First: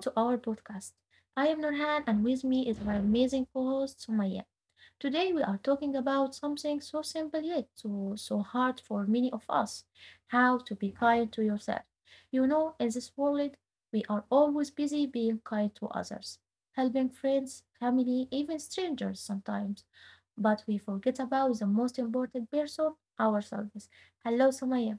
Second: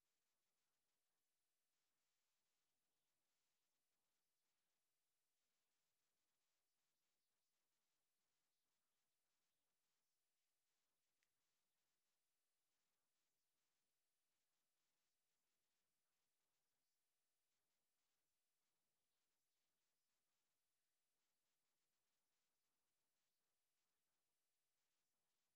to our podcast. I am Nurhan, and with me is my amazing co host, Sumaya. Today, we are talking about something so simple yet so hard for many of us, how to be kind to yourself. You know, in this world, we are always busy being kind to others, helping friends, family, even strangers sometimes. But we forget about the most important person, ourselves. Hello, Sumaya.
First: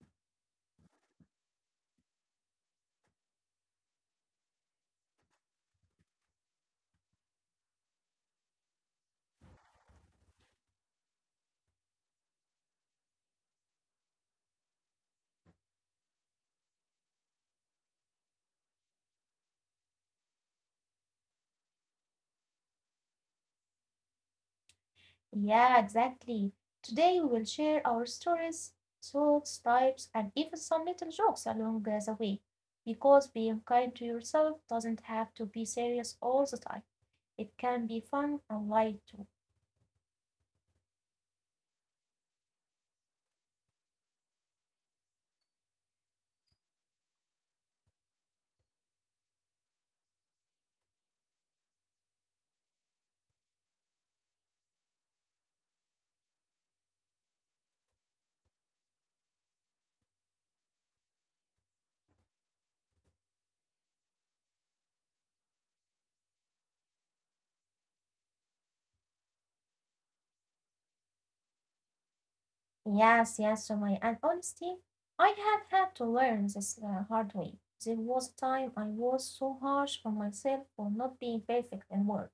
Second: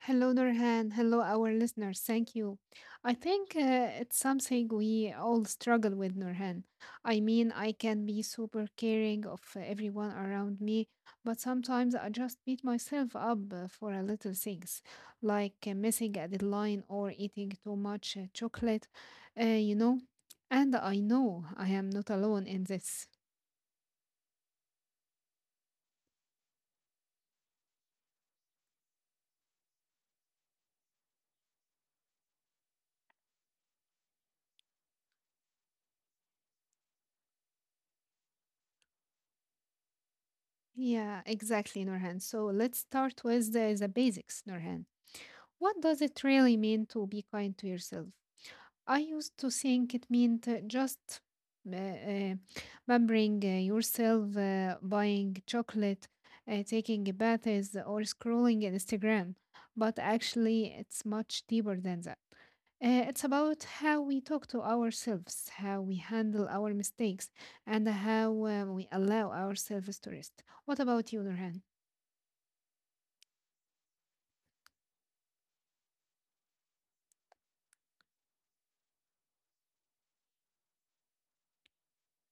Hello, Nurhan. Hello, our listeners. Thank you. I think it's something we all struggle with, Nurhan. I mean, I can be super caring of everyone around me, but sometimes I just beat myself up for a little things, like missing a deadline or eating too much chocolate, uh, you know. And I know I am not alone in this. Yeah, exactly. Today we will share our stories, thoughts, types, and even some little jokes along the way. Because being kind to yourself doesn't have to be serious all the time. It can be fun and light too. Yeah, exactly, Nurhan. So let's start with the basics, Nurhan. What does it really mean to be kind to yourself? I used to think it meant just uh, uh, pampering yourself, buying chocolate, taking baths, or scrolling Instagram. But actually, it's much deeper than that. It's about how we talk to ourselves, how we handle our mistakes, and how we allow ourselves to rest. What about you, Nurhan? Yes, Sumaya. And honestly, I have had to learn this the hard way. There was a time I was so harsh on myself for not being perfect in work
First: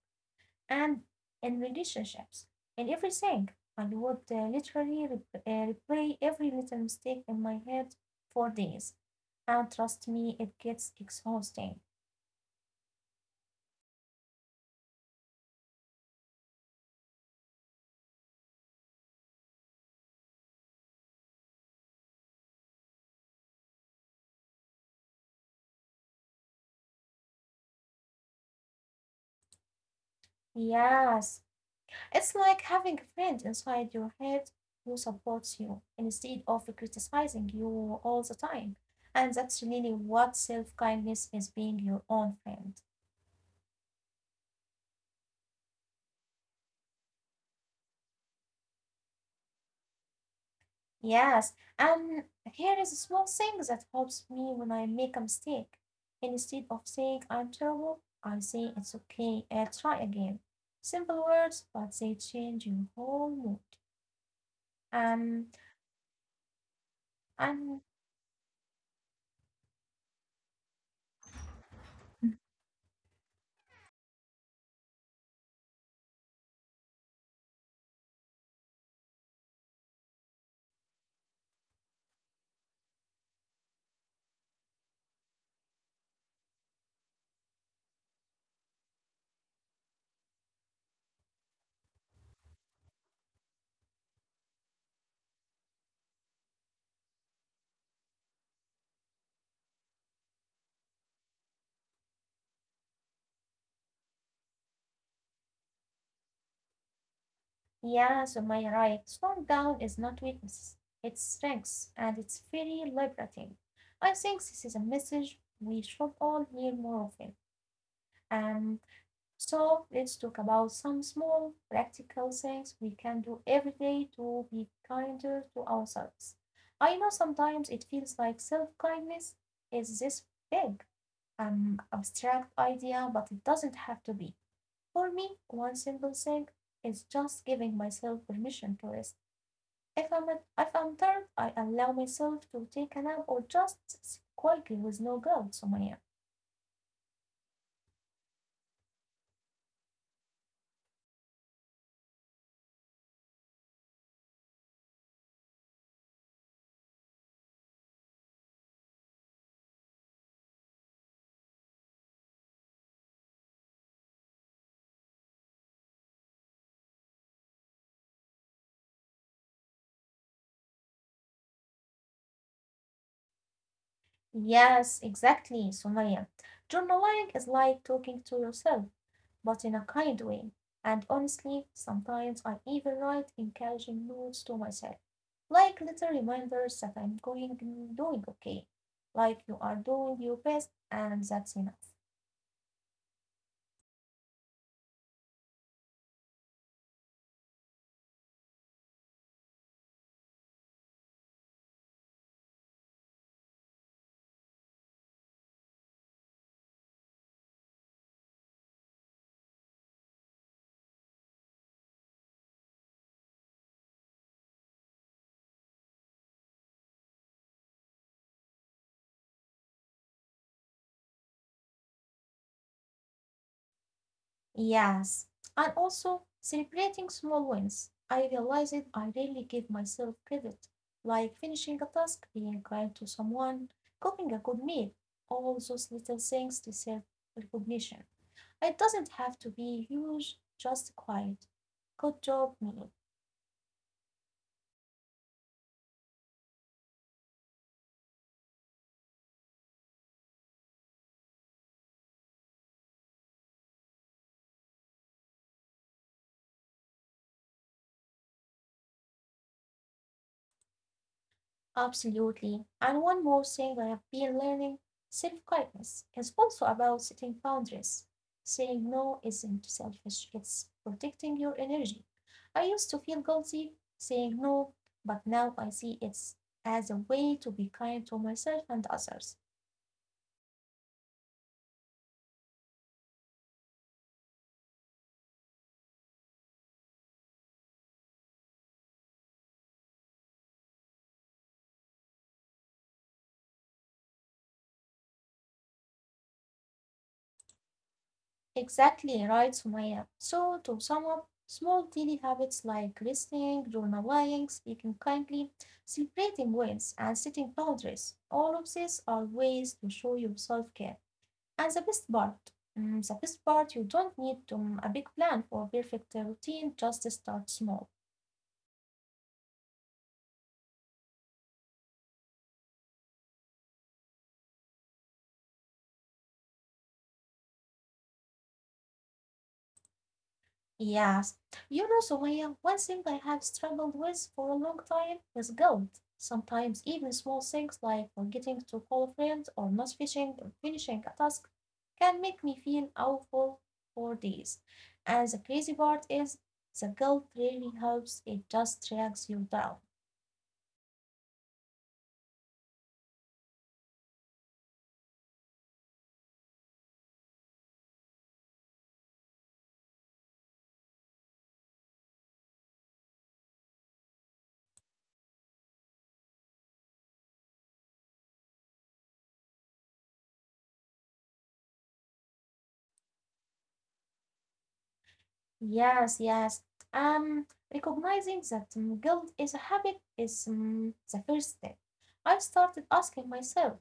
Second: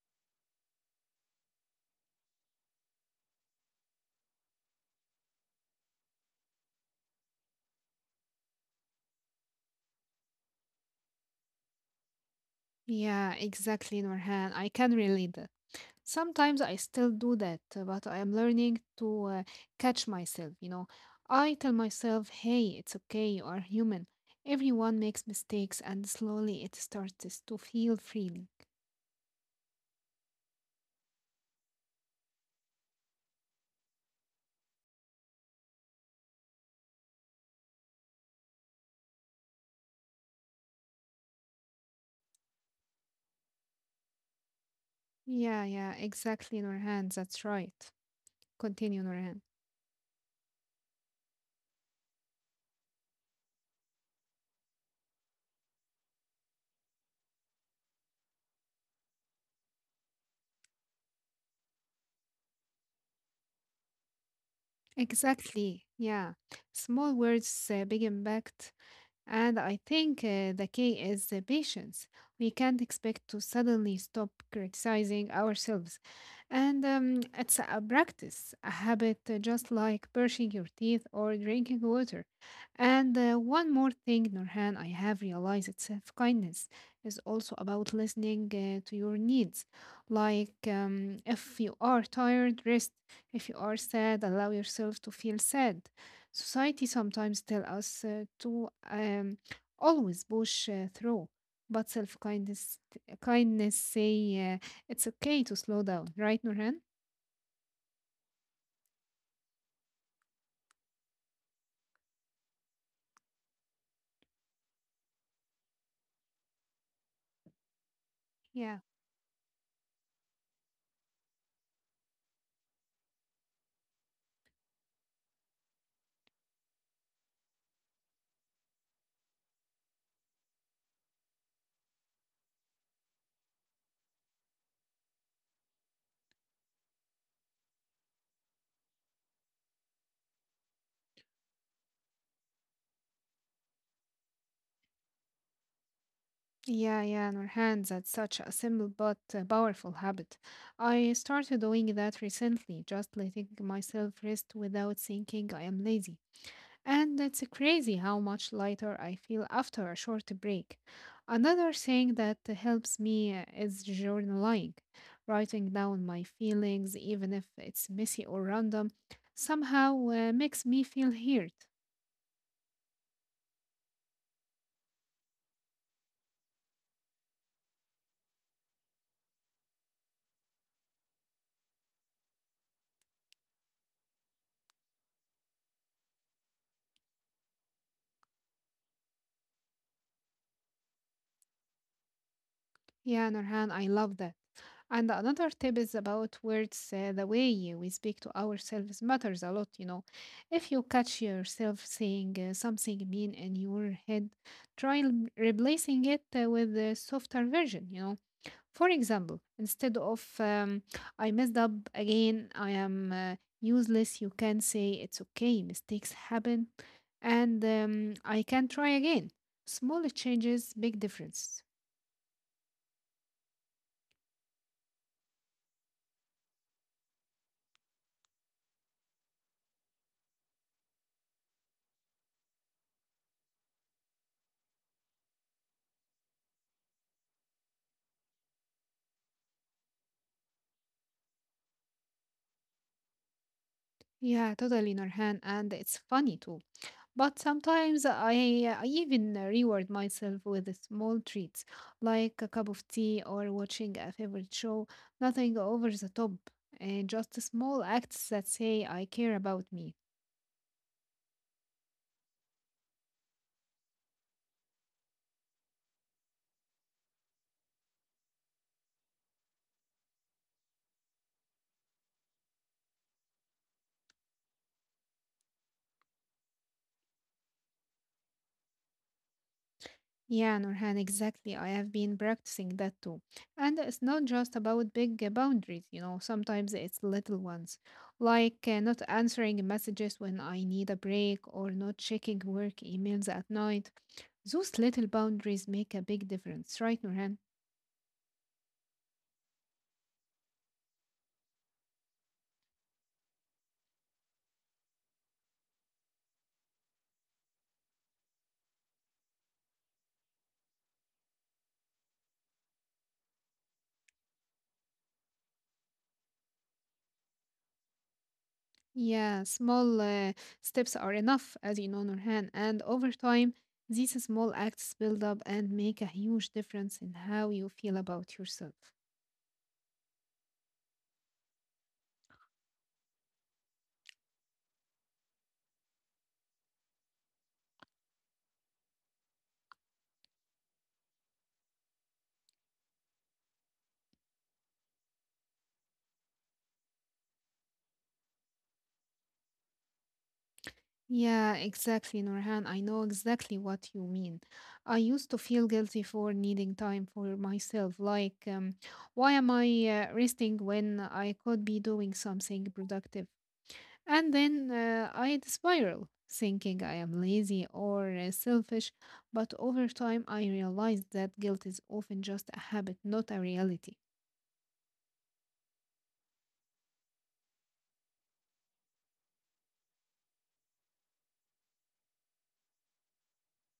and in relationships, in everything. I would literally replay every little mistake in my head for days. And trust me, it gets exhausting. Yeah, exactly, Nurhan. I can relate that. Sometimes I still do that, but I am learning to catch myself, you know. I tell myself, hey, it's okay, you are human. Everyone makes mistakes, and slowly it starts to feel freeing. Yes, it's like having a friend inside your head who supports you instead of criticizing you all the time. And that's really what self kindness is, being your own friend. Yeah, yeah, exactly, Nurhan. That's right. Continue, Nurhan. Yes, and here is a small thing that helps me when I make a mistake. Instead of saying I'm terrible, I say it's okay, I'll try again. Simple words, but they change your whole mood. Um, Exactly, yeah. Small words, and big impact. And I think the key is patience. We can't expect to suddenly stop criticizing ourselves. And it's a practice, a habit, just like brushing your teeth or drinking water. And one more thing, Norhan, I have realized that self kindness is also about listening to your needs. Like if you are tired, rest. If you are sad, allow yourself to feel sad. Society sometimes tell us to always push through, but self kindness kindness say it's okay to slow down, right, Nurhan? yeah, so my right, slowing down is not weakness, it's strength, and it's very liberating. I think this is a message we should all hear more often. Yeah. Um, So let's talk about some small practical things we can do every day to be kinder to ourselves. I know sometimes it feels like self kindness is this big, abstract idea, but it doesn't have to be. For me, one simple thing is just giving myself permission to rest. If I'm, if I'm tired, I allow myself to take a nap or just sit quietly with no guilt, Sumaya. Yeah, yeah, Nurhan, that's such a simple but powerful habit. I started doing that recently, just letting myself rest without thinking I am lazy. And it's crazy how much lighter I feel after a short break. Another thing that helps me is journaling, writing down my feelings, even if it's messy or random, somehow makes me feel heard. Yes, exactly, Sumaya. Journaling is like talking to yourself, but in a kind way. And honestly, sometimes I even write encouraging notes to myself, like little reminders that I'm going doing okay, like you are doing your best, and that's enough. Yeah, Nurhan, I love that. And another tip is about words. The way we speak to ourselves matters a lot, you know. If you catch yourself saying something mean in your head, try replacing it with a softer version, you know. For example, instead of I messed up again, I am useless, you can say it's okay, mistakes happen, and I can try again. Small changes, big difference. Yes, and also celebrating small wins. I realized I rarely give myself credit, like finishing a task, being kind to someone, cooking a good meal. All those little things deserve recognition. It doesn't have to be huge, just quiet. Good job, me. Yeah, totally, Norhan. And it's funny too. But sometimes I even reward myself with small treats, like a cup of tea or watching a favorite show. Nothing over the top, and just small acts that say I care about me. Absolutely. And one more thing I have been learning, self kindness is also about setting boundaries. Saying no isn't selfish, it's protecting your energy. I used to feel guilty saying no, but now I see it as a way to be kind to myself and others. Yeah, Nurhan, exactly. I have been practicing that too. And it's not just about big boundaries, you know, sometimes it's little ones, like not answering messages when I need a break or not checking work emails at night. Those little boundaries make a big difference, right, Nurhan? Exactly right, Sumaya. So, to sum up, small daily habits like listening, journaling, speaking kindly, celebrating wins, and setting boundaries, all of these are ways to show your self care. And the best part, the best part, you don't need a big plan or perfect routine, just start small. Yeah, small steps are enough, as you know, Nurhan. And over time, these small acts build up and make a huge difference in how you feel about yourself. Yes. You know, Sumaya, one thing I have struggled with for a long time is guilt. Sometimes even small things like forgetting to call a friend or not fishing, finishing a task can make me feel awful for days. And the crazy part is the guilt really helps. It just drags you down. Yeah, exactly, Norhan. I know exactly what you mean. I used to feel guilty for needing time for myself. Like, why am I resting when I could be doing something productive? And then I'd spiral, thinking I am lazy or selfish. But over time, I realized that guilt is often just a habit, not a reality. Yes. Um, recognizing that guilt is a habit is the first step. I started asking myself,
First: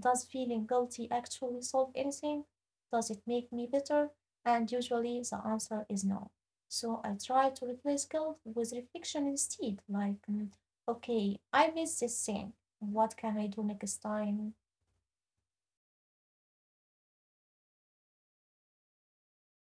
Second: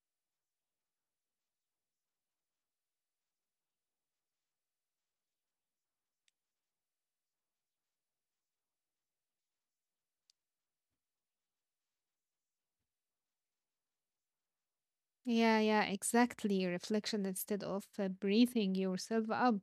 does feeling guilty actually solve anything? Does it make me better? And usually the answer is no. So I try to replace guilt with reflection instead, like, okay, I missed this thing. What can I do next time? Yeah, yeah, exactly. Reflection instead of breathing yourself up.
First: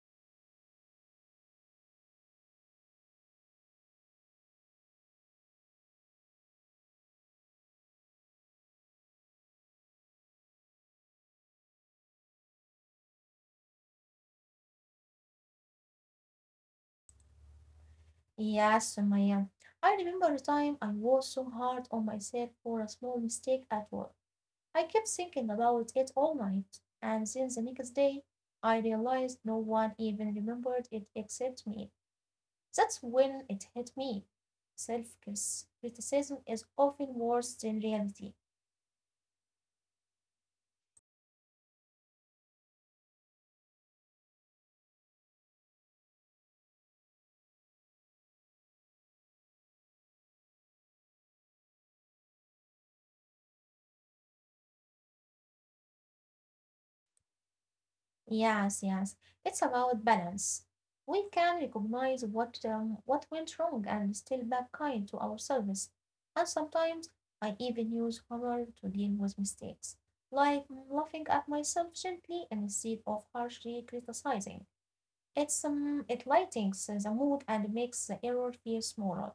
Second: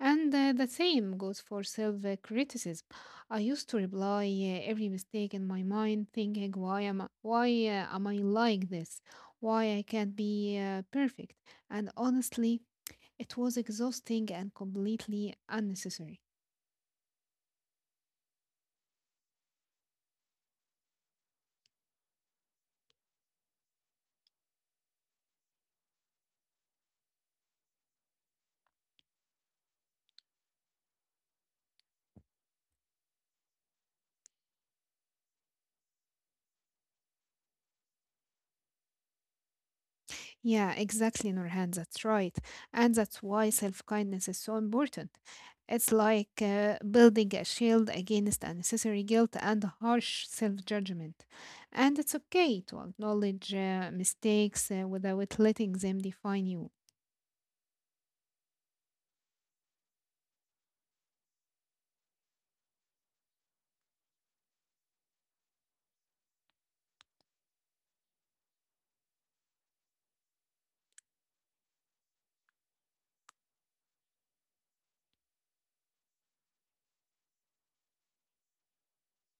And the same goes for self criticism. I used to reply every mistake in my mind, thinking, why am I like this? Why I can't be perfect? And honestly, it was exhausting and completely unnecessary. Yes, Maya. I remember a time I was so hard on myself for a small mistake at work. I kept thinking about it all night, and since the next day, I realized no one even remembered it except me. That's when it hit me. Self criticism is often worse than reality. Yeah, exactly, Nurhan. That's right. And that's why self kindness is so important. It's like building a shield against unnecessary guilt and harsh self judgment. And it's okay to acknowledge mistakes without letting them define you. Yes. It's about balance. We can recognize what went wrong and still back kind to ourselves. And sometimes I even use humor to deal with mistakes, like laughing at myself gently instead of harshly criticizing. It lightens the mood and makes the error feel smaller.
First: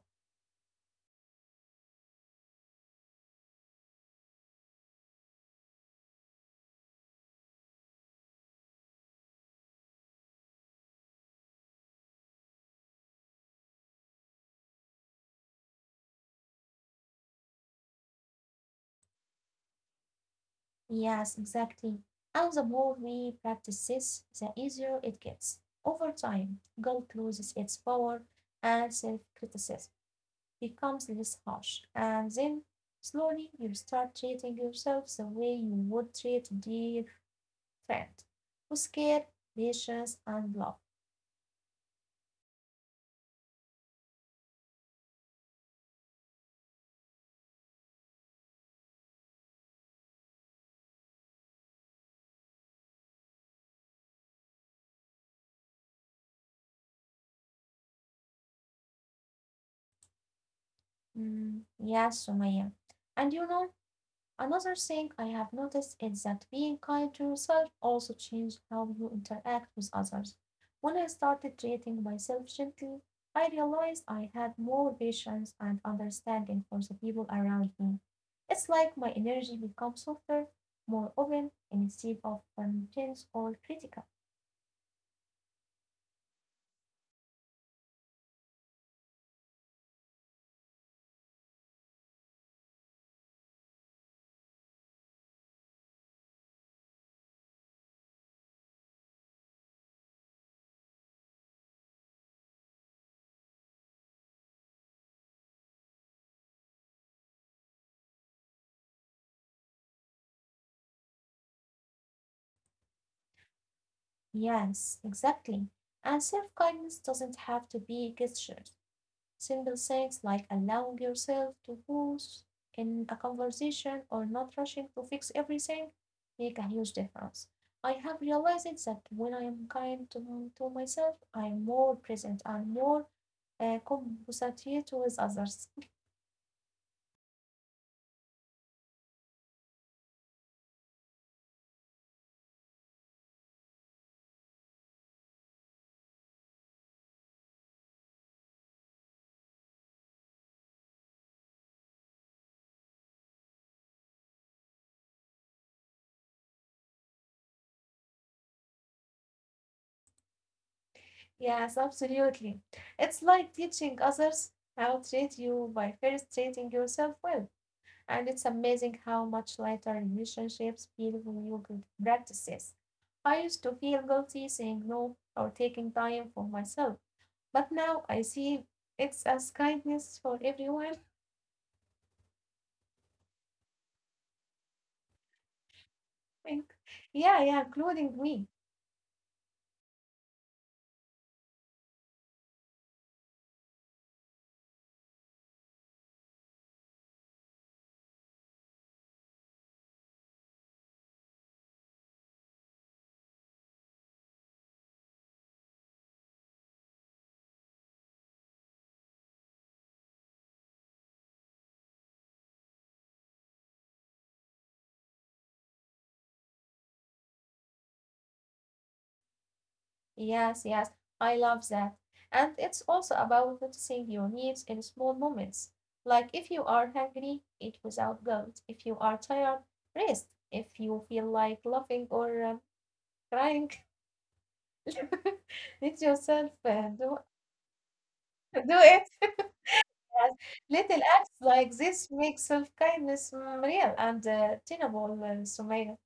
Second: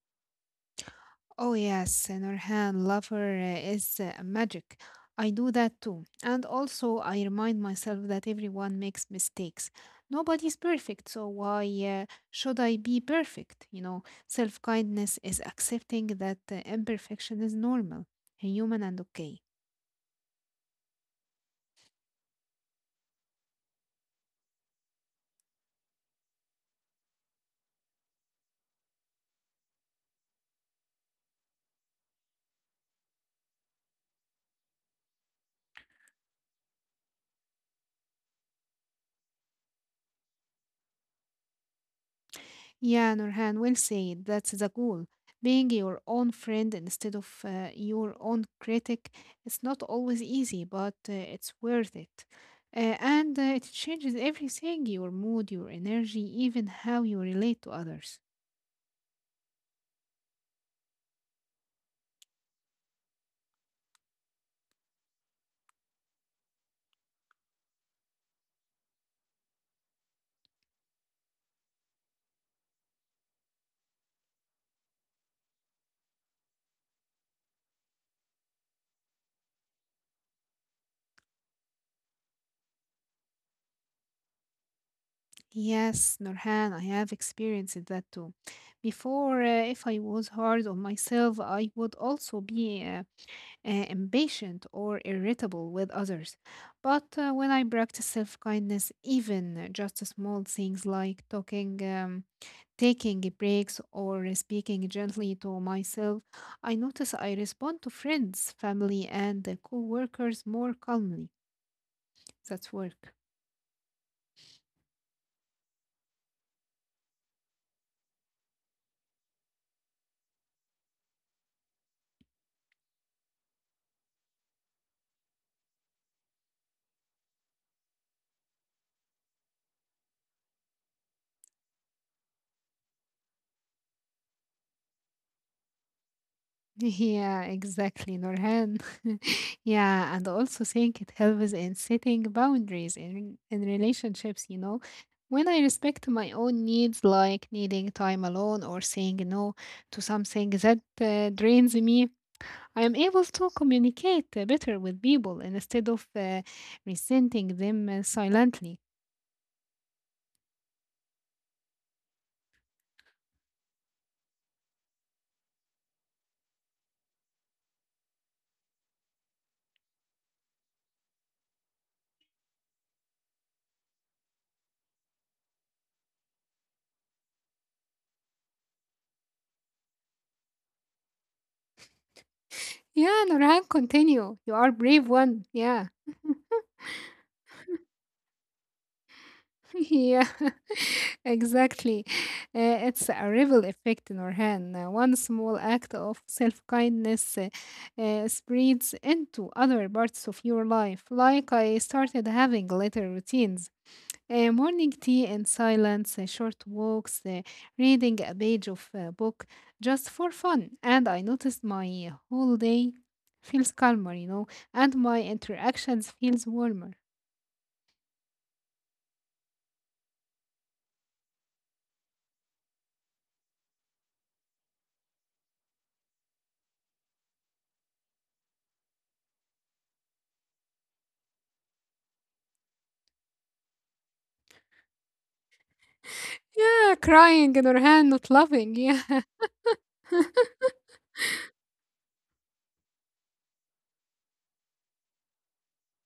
Oh, yes, in her hand, lover is magic. I do that too. And also, I remind myself that everyone makes mistakes. Nobody's perfect, so why should I be perfect? You know, self kindness is accepting that imperfection is normal, eh, human, and okay. Yes, exactly. And the more we practice this, the easier it gets. Over time, guilt loses its power and self criticism becomes less harsh. And then slowly you start treating yourself the way you would treat a dear friend, with care, patience, and love. Yeah, Nurhan, well said. That's the goal. Being your own friend instead of your own critic, it's not always easy, but it's worth it. And it changes everything your mood, your energy, even how you relate to others. Yes, Sumaya. And you know, another thing I have noticed is that being kind to yourself also changes how you interact with others. When I started treating myself gently, I realized I had more patience and understanding for the people around me. It's like my energy becomes softer, more open, instead of intense or critical. Yes, Nurhan, I have experienced that too. Before, if I was hard on myself, I would also be impatient or irritable with others. But when I practice self kindness, even just small things like talking, taking breaks, or speaking gently to myself, I notice I respond to friends, family, and co workers more calmly. That's work. Yes, exactly. And self kindness doesn't have to be gestures. Simple things like allowing yourself to pause in a conversation or not rushing to fix everything make a huge difference. I have realized that when I am kind to myself, I am more present and more compassionate with others. Yeah, exactly, Norhan. Yeah, and I also think it helps in setting boundaries in relationships, you know. When I respect my own needs, like needing time alone or saying no to something that drains me, I am able to communicate better with people instead of resenting them silently. Yes, absolutely. It's like teaching others how to treat you by first treating yourself well. And it's amazing how much lighter relationships feel when you practice this. I used to feel guilty saying no or taking time for myself, but now I see it's as kindness for everyone. Yeah, Norhan, continue. You are brave one. Yeah. And yeah, including me. Yeah, exactly. It's a ripple effect, Norhan. One small act of self-kindness spreads into other parts of your life. Like I started having later routines, morning tea in silence, short walks, reading a page of a book just for fun. And I noticed my whole day feels calmer, you know, and my interactions feels warmer. Yes, I love that. And it's also about noticing your needs in small moments. Like if you are hungry, eat without guilt. If you are tired, rest. If you feel like laughing or crying, let yourself uh, Yeah, do crying, Nurhan, not loving. do it. Yeah. Yes. Little acts like this make self-kindness real and attainable, Sumaya.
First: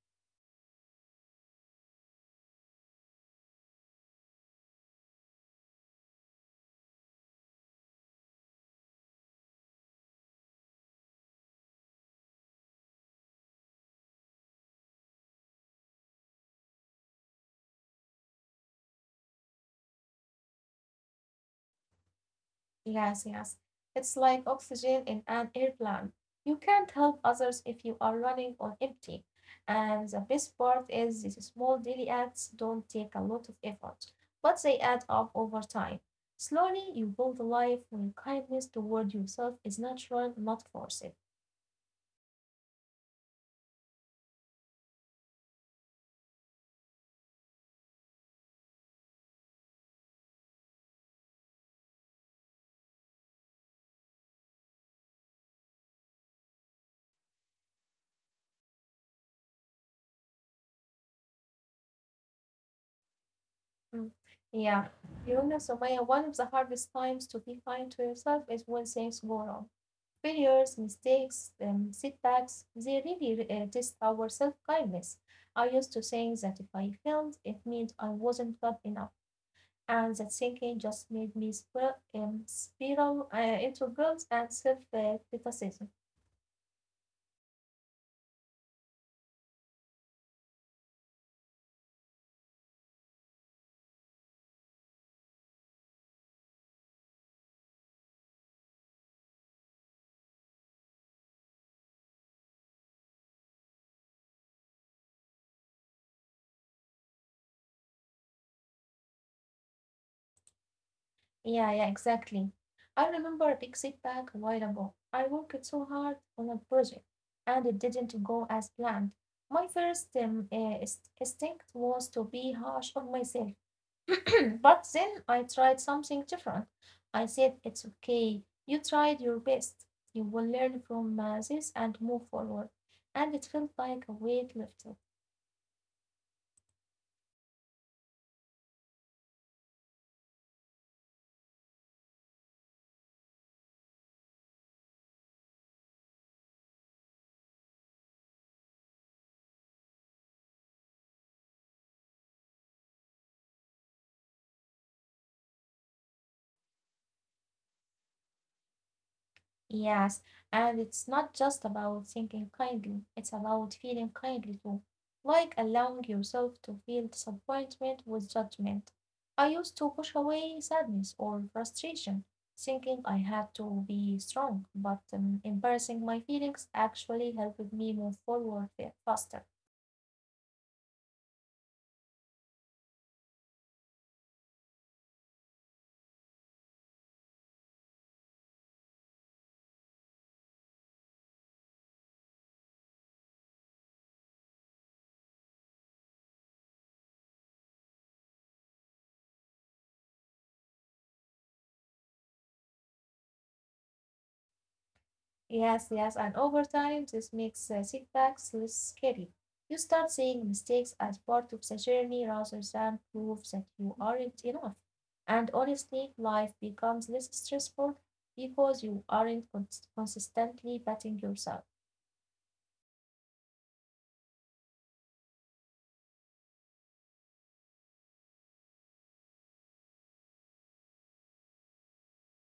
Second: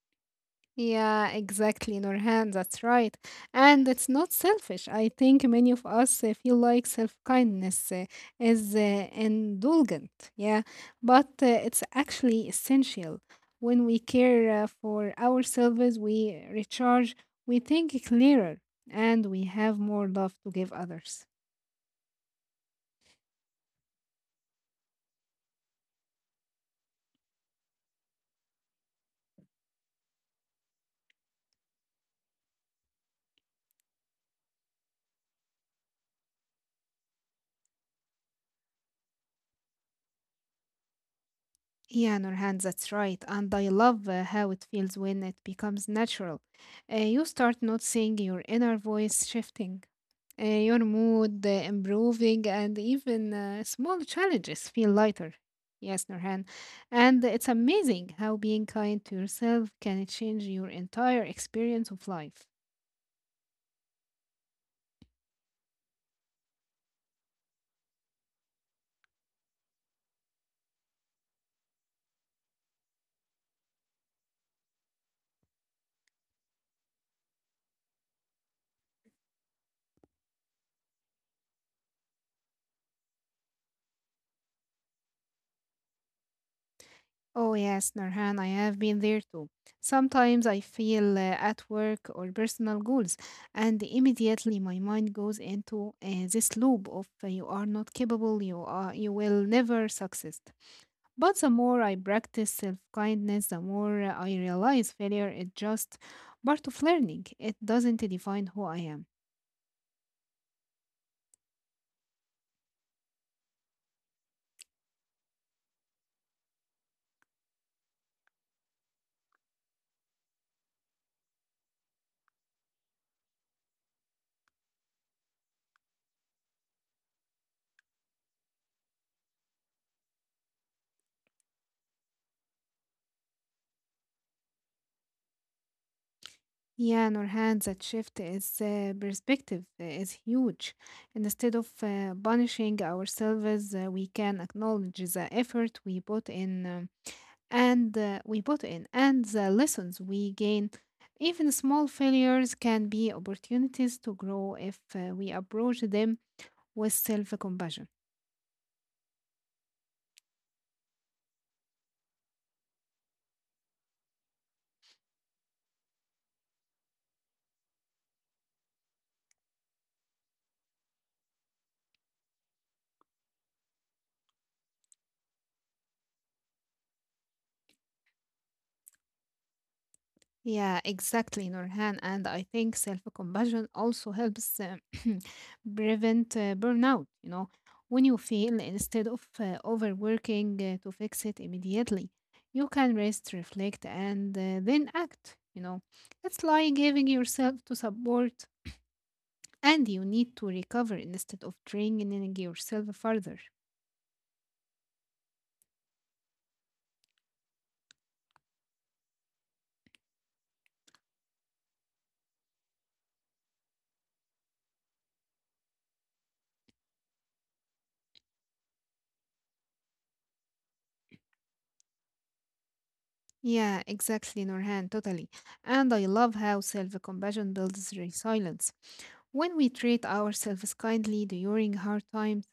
Yeah, exactly, Nurhan. That's right. And it's not selfish. I think many of us feel like self kindness is indulgent. Yeah, but it's actually essential. When we care for ourselves, we recharge, we think clearer, and we have more love to give others. Yes. It's like oxygen in an airplane. You can't help others if you are running on empty. And the best part is these small daily acts don't take a lot of effort, but they add up over time. Slowly, you build a life where kindness toward yourself is natural, not forced. Yeah, Nurhan, that's right. And I love how it feels when it becomes natural. You start noticing your inner voice shifting, your mood improving, and even small challenges feel lighter. Yes, Nurhan. And it's amazing how being kind to yourself can change your entire experience of life. Mm, Yeah, you know, Sumaya, one of the hardest times to be kind to yourself is when things go wrong. Failures, mistakes, setbacks, they really test our self kindness. I used to think that if I failed, it meant I wasn't good enough. And that thinking just made me spiral into guilt and self criticism. Oh, yes, Nurhan, I have been there too. Sometimes I feel at work or personal goals, and immediately my mind goes into this loop of you are not capable, you are, you will never succeed. But the more I practice self-kindness, the more I realize failure is just part of learning. It doesn't define who I am. Yeah, exactly. I remember a big setback a while ago. I worked so hard on a project and it didn't go as planned. My first instinct was to be harsh on myself. But then I tried something different. I said, it's okay. You tried your best. You will learn from this and move forward. And it felt like a weight lifted. Yeah, Nurhan, that shift is perspective is huge. And instead of punishing ourselves, we can acknowledge the effort we put in and we put in and the lessons we gain. Even small failures can be opportunities to grow if we approach them with self-compassion. Yes, and it's not just about thinking kindly, it's about feeling kindly too, like allowing yourself to feel disappointment with judgment. I used to push away sadness or frustration, thinking I had to be strong, but embracing my feelings actually helped me move forward faster. Yeah, exactly, Nurhan. And I think self-compassion also helps prevent burnout. You know, when you feel, instead of overworking to fix it immediately, you can rest, reflect, and then act. You know, it's like giving yourself to support, and you need to recover instead of draining yourself further. Yes, and over time this makes setbacks less scary. You start seeing mistakes as part of the journey rather than proof that you aren't enough. And honestly, life becomes less stressful because you aren't consistently patting yourself. Yeah, exactly, Norhan, totally. And I love how self compassion builds resilience. When we treat ourselves kindly during hard times,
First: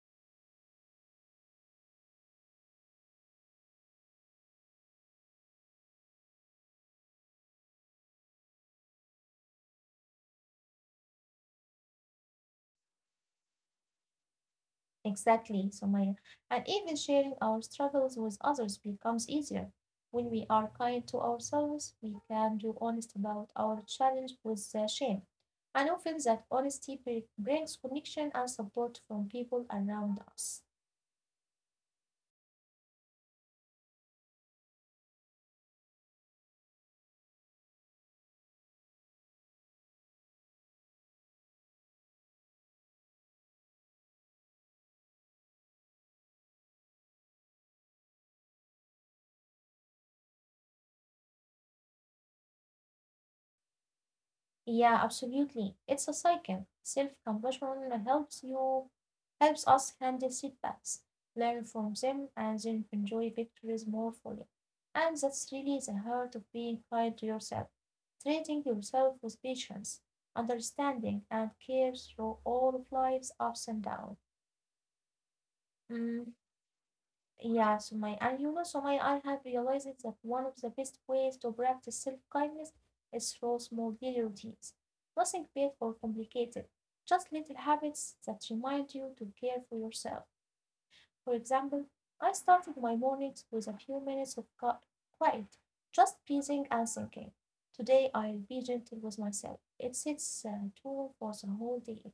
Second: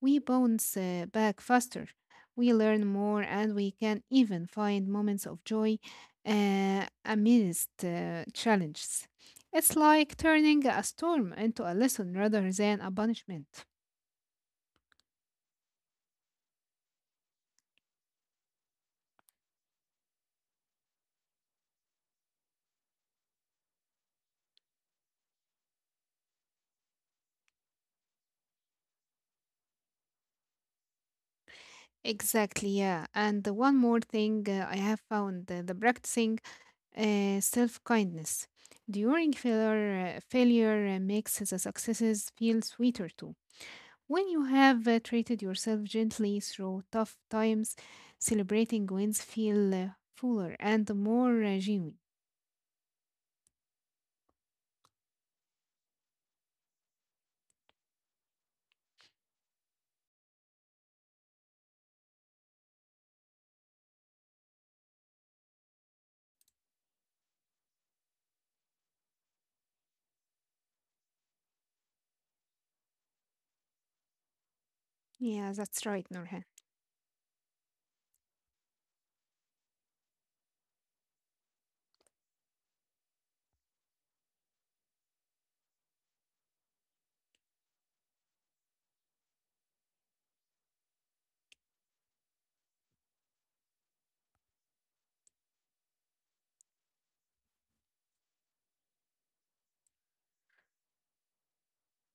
we bounce back faster, we learn more, and we can even find moments of joy amidst challenges. It's like turning a storm into a lesson rather than a punishment. Exactly, Sumaya. And even sharing our struggles with others becomes easier. When we are kind to ourselves, we can be honest about our challenge with shame. And often that honesty brings connection and support from people around us. Exactly, yeah. And the one more thing I have found the practicing self kindness during failure makes the successes feel sweeter too. When you have treated yourself gently through tough times, celebrating wins feel fuller and more genuine. Yeah, absolutely. It's a cycle. Self-compassion helps us handle setbacks, learn from them, and then enjoy victories more fully. And that's really the heart of being kind to yourself, treating yourself with patience, understanding, and care through all of life's ups and downs. Yeah, that's right, Mm. Nurhan. Yeah, Sumaya, and you know, Sumaya, I have realized that one of the best ways to practice self-kindness is through small daily routines. Nothing big or complicated, just little habits that remind you to care for yourself. For example, I started my mornings with a few minutes of quiet, just breathing and thinking. Today I'll be gentle with myself. It sets a tone for the whole day.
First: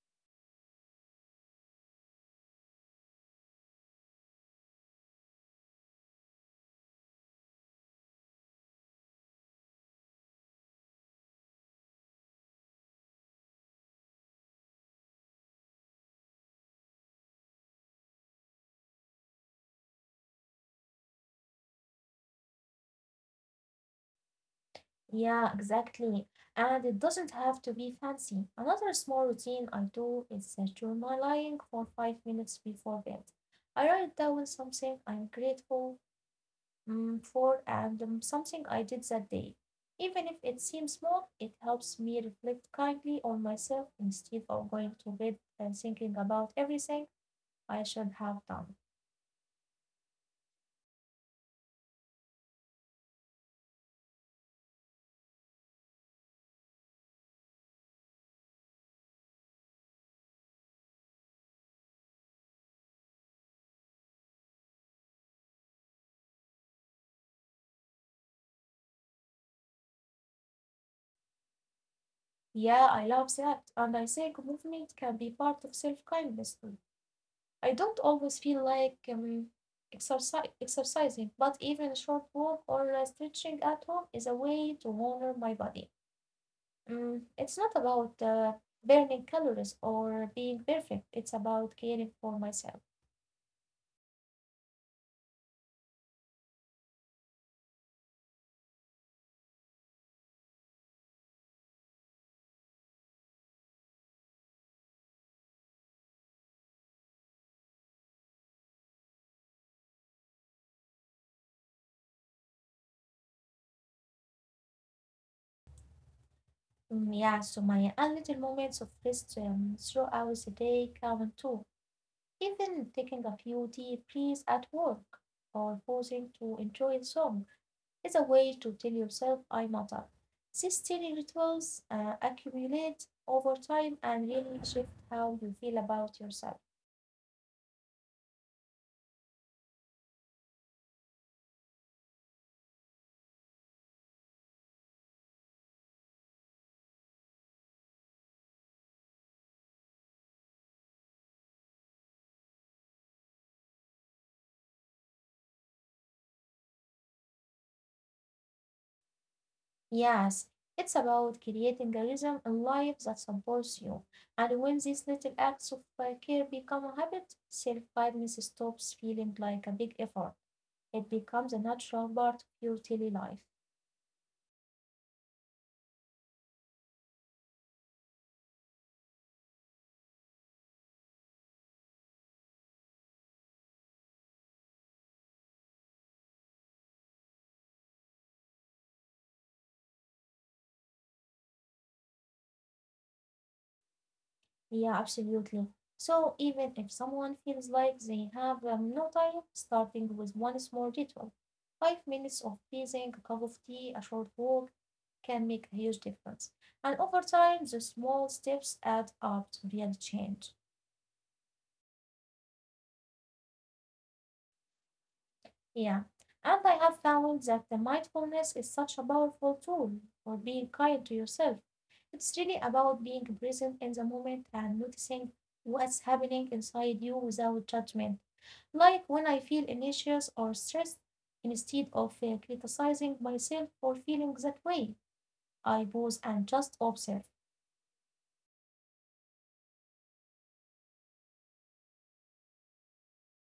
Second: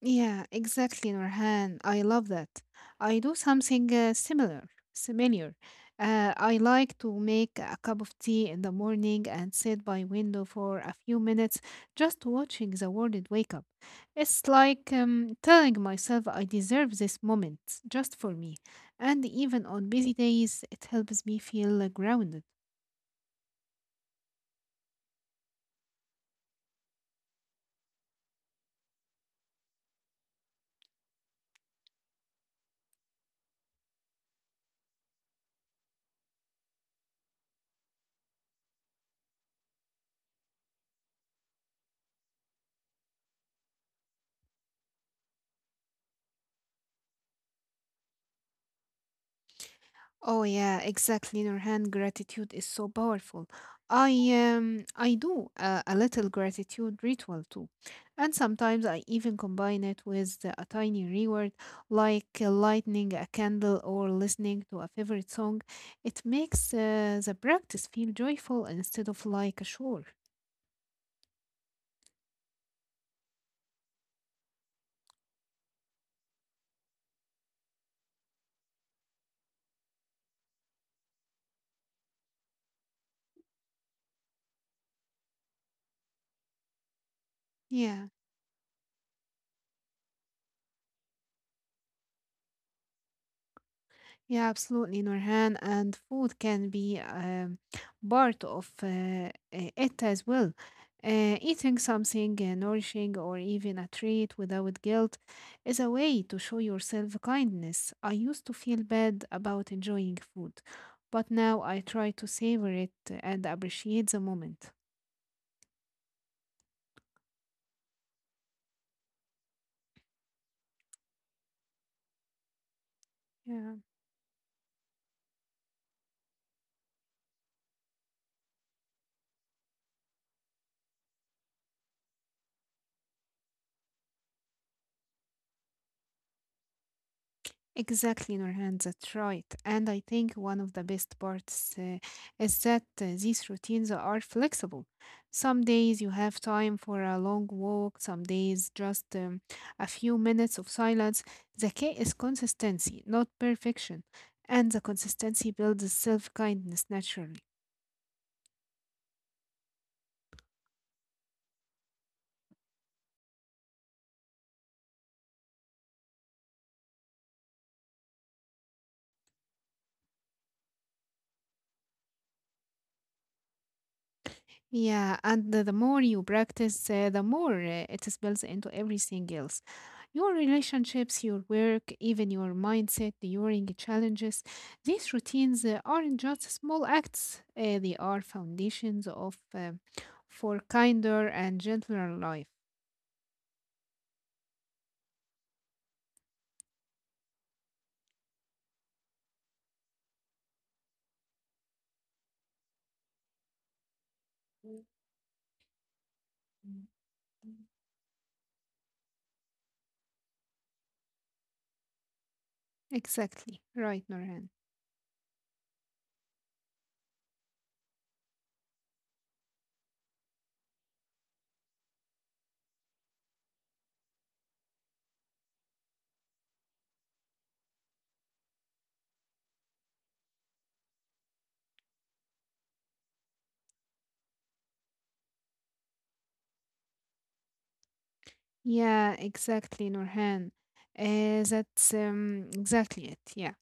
Yeah, exactly, Nurhan. I love that. I do something similar. I like to make a cup of tea in the morning and sit by window for a few minutes, just watching the world wake up. It's like telling myself I deserve this moment just for me. And even on busy days, it helps me feel grounded. Yeah, exactly. And it doesn't have to be fancy. Another small routine I do is journaling for 5 minutes before bed. I write down something I'm grateful for and something I did that day. Even if it seems small, it helps me reflect kindly on myself instead of going to bed and thinking about everything I should have done. Oh yeah, exactly. Nurhan, gratitude is so powerful. I do a little gratitude ritual too, and sometimes I even combine it with a tiny reward, like lighting a candle or listening to a favorite song. It makes the practice feel joyful instead of like a chore. Yeah, I love that. And I think movement can be part of self-kindness too. I don't always feel like exercising, but even a short walk or stretching at home is a way to honor my body. It's not Yeah. about burning calories or being perfect, it's about caring for myself. Yeah, absolutely, Nurhan. And food can be part of it as well. Eating something nourishing or even a treat without guilt is a way to show yourself kindness. I used to feel bad about enjoying food, but now I try to savor it and appreciate the moment. Mm, yeah, so my and little moments of rest throughout the day count too. Even taking a Yeah. few deep breaths at work or pausing to enjoy the sun is a way to tell yourself I matter. These tiny rituals accumulate over time and really shift how you feel about yourself. Exactly, Nurhan, that's right. And I think one of the best parts is that these routines are flexible. Some days you have time for a long walk, some days just a few minutes of silence. The key is consistency, not perfection. And the consistency builds self kindness naturally. Yes, it's about creating a rhythm in life that supports you. And when these little acts of care become a habit, self kindness stops feeling like a big effort. It becomes a natural part of your daily life. Yeah, and the more you practice, the more it spills into everything else. Your relationships, your work, even your mindset during challenges. These routines aren't just small acts, they are foundations of for kinder and gentler life. Yeah, absolutely. So even if someone feels like they have no time, starting with one small ritual, 5 minutes of breathing, a cup of tea, a short walk, can make a huge difference. Mm. And over time, the small steps add up to real change. Exactly. Right, Norhan. Yeah. And I have found that the mindfulness is such a powerful tool for being kind to yourself. It's really about being present in the moment and noticing what's happening inside you without judgment. Like when I feel anxious or stressed, instead of criticizing myself for feeling that way, I pause and just observe. Yeah, exactly, Norhan. That's exactly it. Yeah.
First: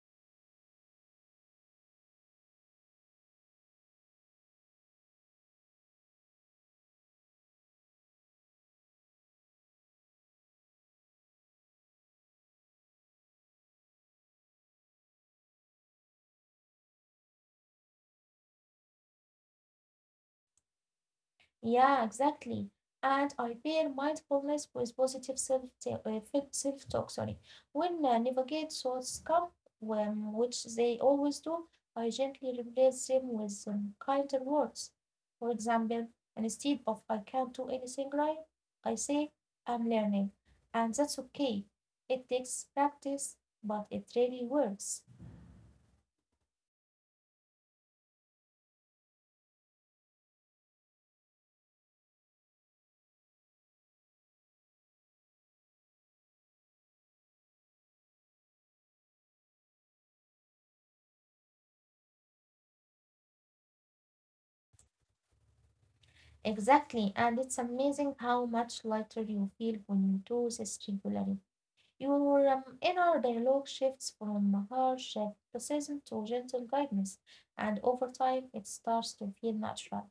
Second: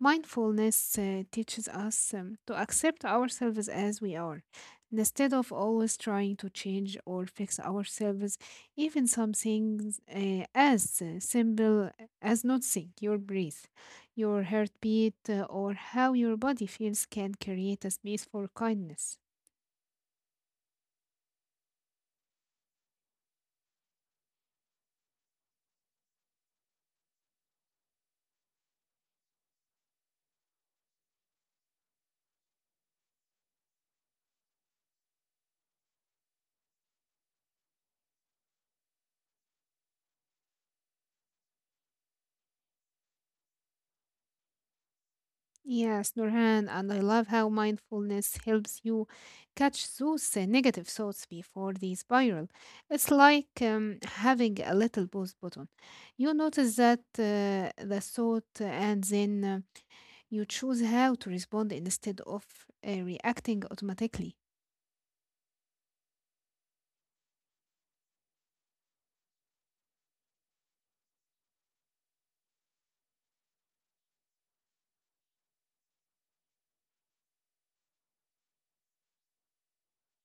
Mindfulness teaches us to accept ourselves as we are instead of always trying to change or fix ourselves, even some things as simple as noticing your breath, your heartbeat, or how your body feels can create a space for kindness. Yeah, exactly. And I pair mindfulness with positive self talk. Sorry, when navigate thoughts come, which they always do, I gently replace them with kinder words. For example, instead of "I can't do anything right," I say "I'm learning," and that's okay. It takes practice, but it really works. Yes, Nurhan, and I love how mindfulness helps you catch those negative thoughts before they spiral. It's like having a little pause button. You notice that the thought, and then you choose how to respond instead of reacting automatically. Exactly, and it's amazing how much lighter you feel when you do this regularly. Your inner dialogue shifts from harsh criticism to gentle guidance, and over time it starts to feel natural.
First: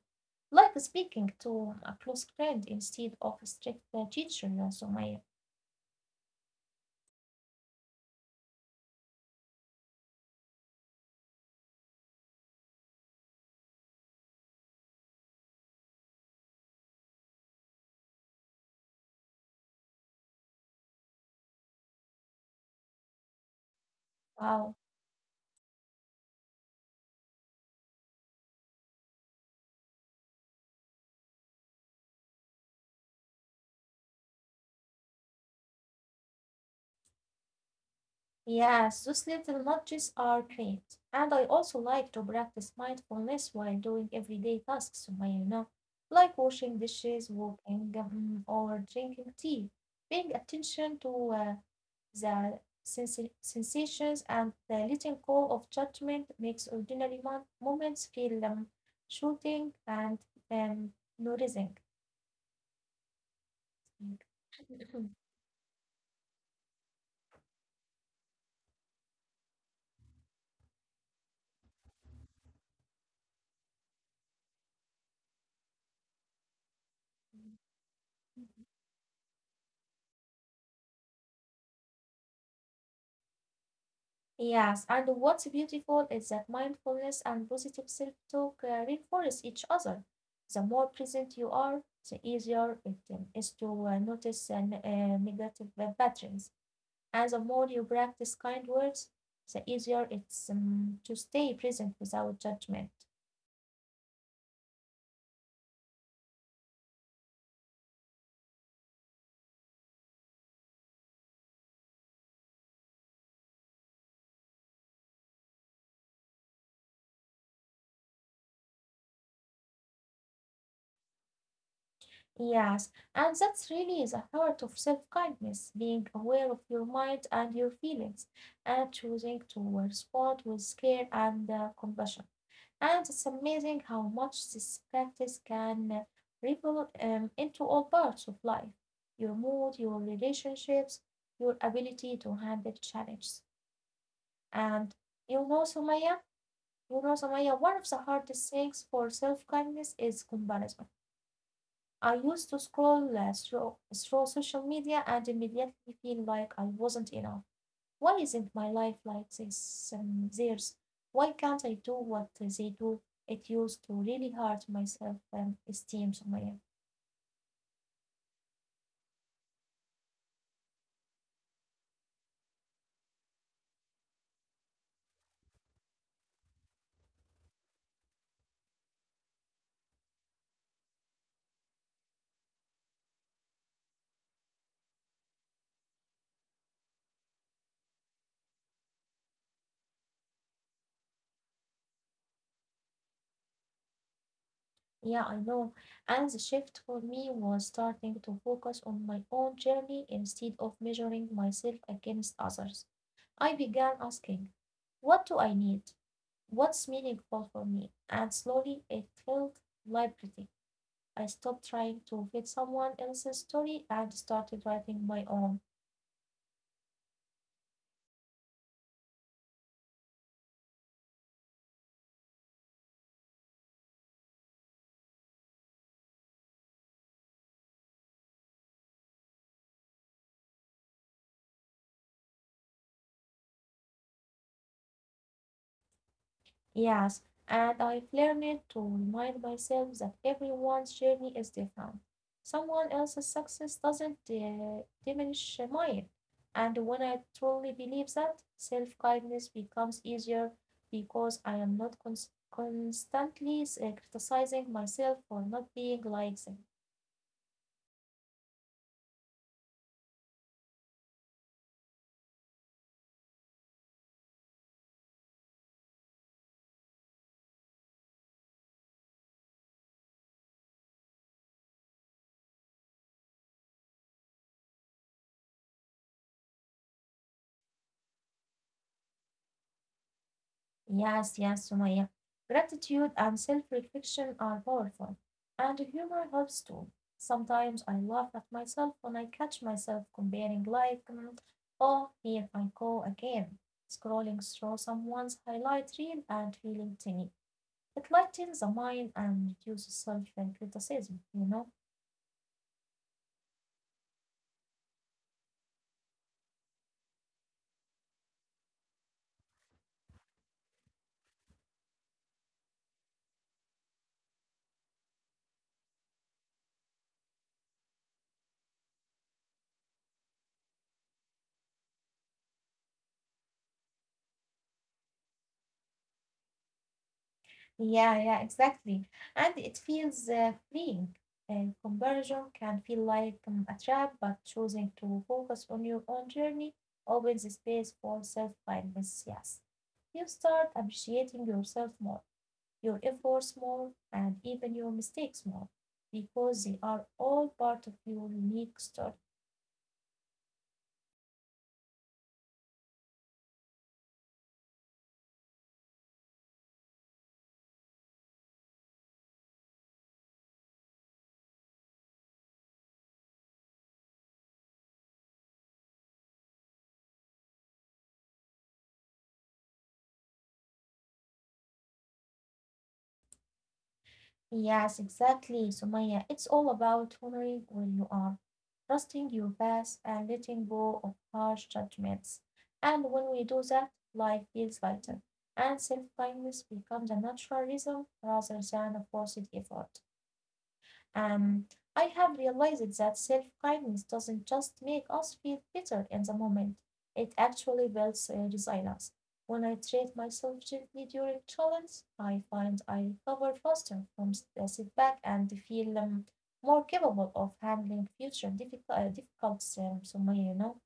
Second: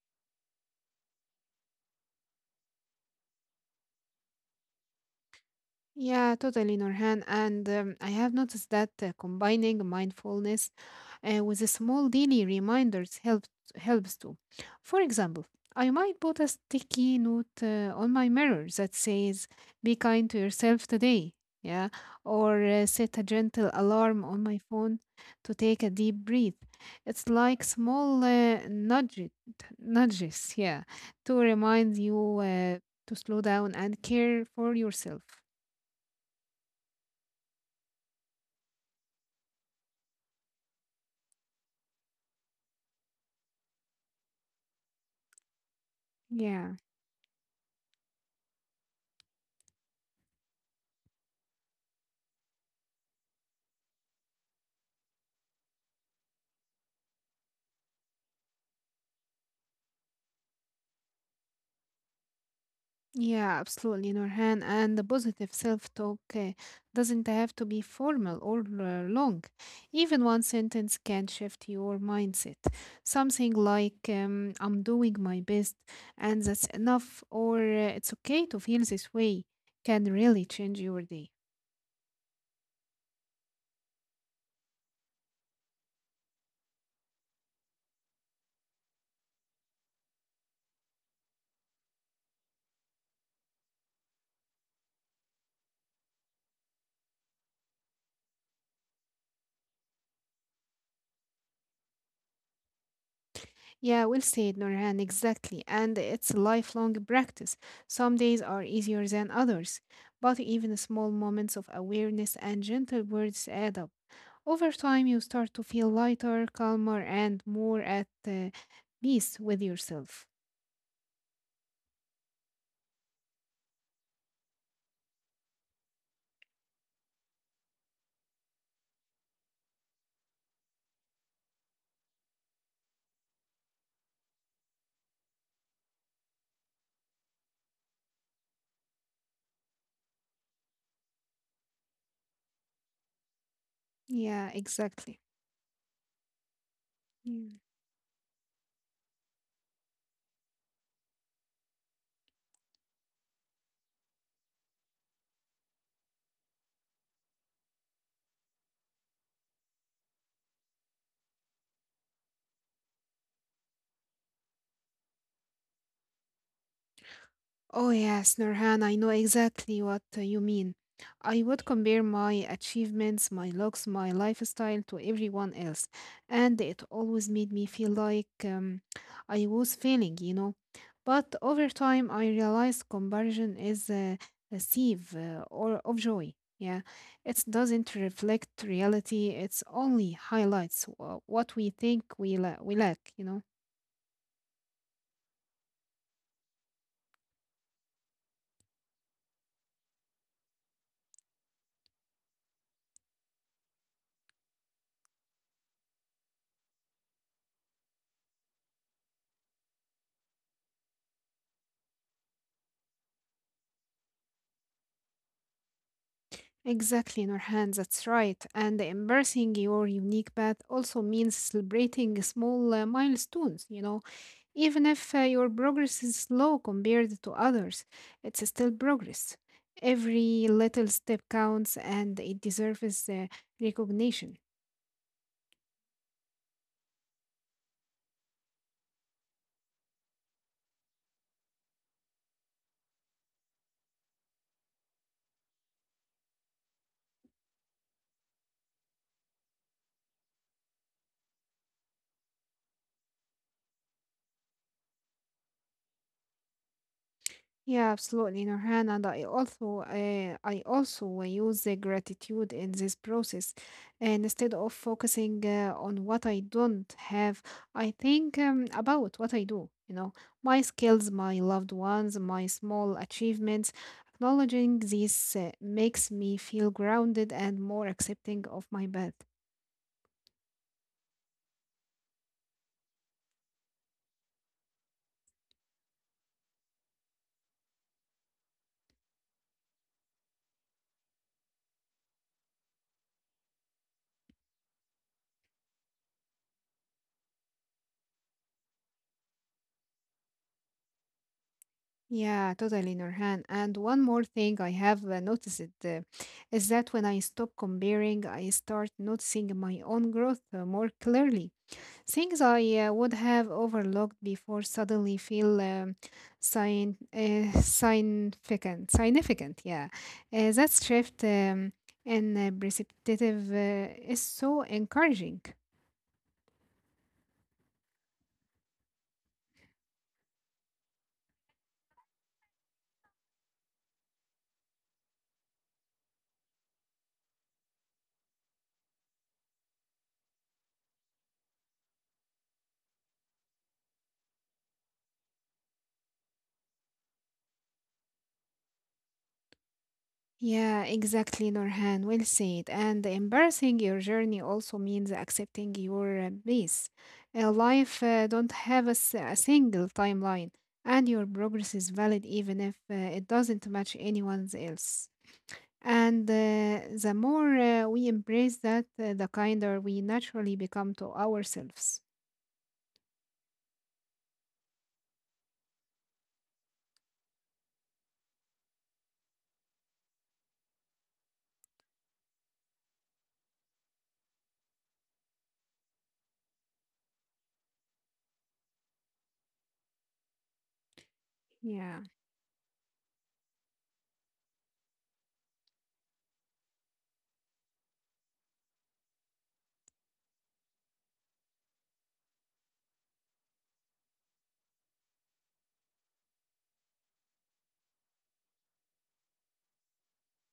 Like speaking to a close friend instead of a strict teacher, Sumaya. Yeah, totally, Norhan. And I have noticed that combining mindfulness with a small daily reminders helps too. For example, I might put a sticky note on my mirror that says "Be kind to yourself today." Yeah, or set a gentle alarm on Wow. my phone to take a deep breath. It's like small nudges, yeah, to remind you to slow down and care for yourself. Yes, those little nudges are great. And I also like to practice mindfulness while doing everyday tasks, Sumaya, you know, like washing Yeah, dishes, walking, or drinking tea. Paying attention to the sensations and the letting go of judgment makes ordinary moments feel shooting and um, nourishing. yeah, absolutely, Nurhan. And the positive self-talk doesn't have to be formal or long. Even one sentence can shift your mindset. Something like, I'm doing my best and that's enough, or it's okay to feel this way, can really change your day. Yes, and what's beautiful is that mindfulness and positive self talk reinforce each other. The more present you are, the easier it is to notice negative patterns. And the more you practice kind words, the easier it's to stay present without judgment. Yeah, well said, Nurhan, exactly. And it's a lifelong practice. Some days are easier than others, but even small moments of awareness and gentle words add up. Over time, you start to feel lighter, calmer, and more at peace with yourself. Yes, and that's really the heart of self kindness being aware of your mind and your feelings and choosing to respond with care and compassion. And it's amazing how much this practice can ripple into all parts of life your mood, your relationships, your ability to handle challenges. Yeah, And you exactly. know, Sumaya, you know, Samaya, one of Yeah. the hardest things for self kindness is comparison. I used to scroll through social media and immediately feel like I wasn't enough. Why isn't my life like this, theirs? Why can't I do what they do? It used to really hurt my self esteem, Samaya. Oh, yes, Nurhan, I know exactly what you mean. I would compare my achievements, my looks, my lifestyle to everyone else, and it always made me feel like I was failing, you know. But over time, I realized comparison is a sieve or of joy. Yeah, it doesn't reflect reality. It's only highlights what we think we lack, you know. Yeah, I know. And the shift for me was starting to focus on my own journey instead of measuring myself against others. I began asking, what do I need? What's meaningful for me? And slowly it felt liberating. I stopped trying to fit someone else's story and started writing my own. Exactly, Nurhan, that's right. And embracing your unique path also means celebrating small milestones, you know, even if your progress is slow compared to others, it's still progress. Every little step counts and it deserves recognition. Yes, and I've learned to remind myself that everyone's journey is different. Someone else's success doesn't diminish mine. And when I truly believe that, self kindness becomes easier because I am not constantly criticizing myself for not being like them. Yeah, absolutely, Nurhan. And I also use the gratitude in this process. And instead of focusing on what I don't have, I think about what I do. You know, my skills, my loved ones, my small achievements. Acknowledging these makes me feel grounded and more accepting of my path. Yes, yes, Sumaya. Gratitude and self-reflection are powerful, and humor helps too. Sometimes I laugh at myself when I catch myself comparing like, mm, oh, here I go again, scrolling through someone's highlight reel and feeling tinny. It lightens the mind and reduces self-criticism, you know. Yeah, totally, Nurhan. And one more thing I have noticed is that when I stop comparing, I start noticing my own growth more clearly. Things I would have overlooked before suddenly feel significant. Significant, yeah. That shift in perspective is so encouraging. Yeah, yeah, exactly. And it feels freeing. And conversion can feel like a trap, but choosing to focus on your own journey opens space for self-kindness. Yes. You start appreciating yourself more, your efforts more, and even your mistakes more, because they are all part of your unique story. Yeah, exactly, Norhan. Well said. And embarrassing your journey also means accepting your pace. Life don't have a single timeline, and your progress is valid even if it doesn't match anyone's else. And the more we embrace that, the kinder we naturally become to ourselves. Yes, exactly, Sumaya. It's all about honoring where you are, trusting your past, and letting go of harsh judgments. And when we do that, life feels lighter, and self kindness becomes a natural rhythm rather than a forced effort. Um, I Yeah, have realized that self kindness doesn't just make us feel better in the moment, it actually builds resilience. When I treat myself gently during challenge, I find I recover faster from the setback and feel more capable of handling future difficult so my, you know.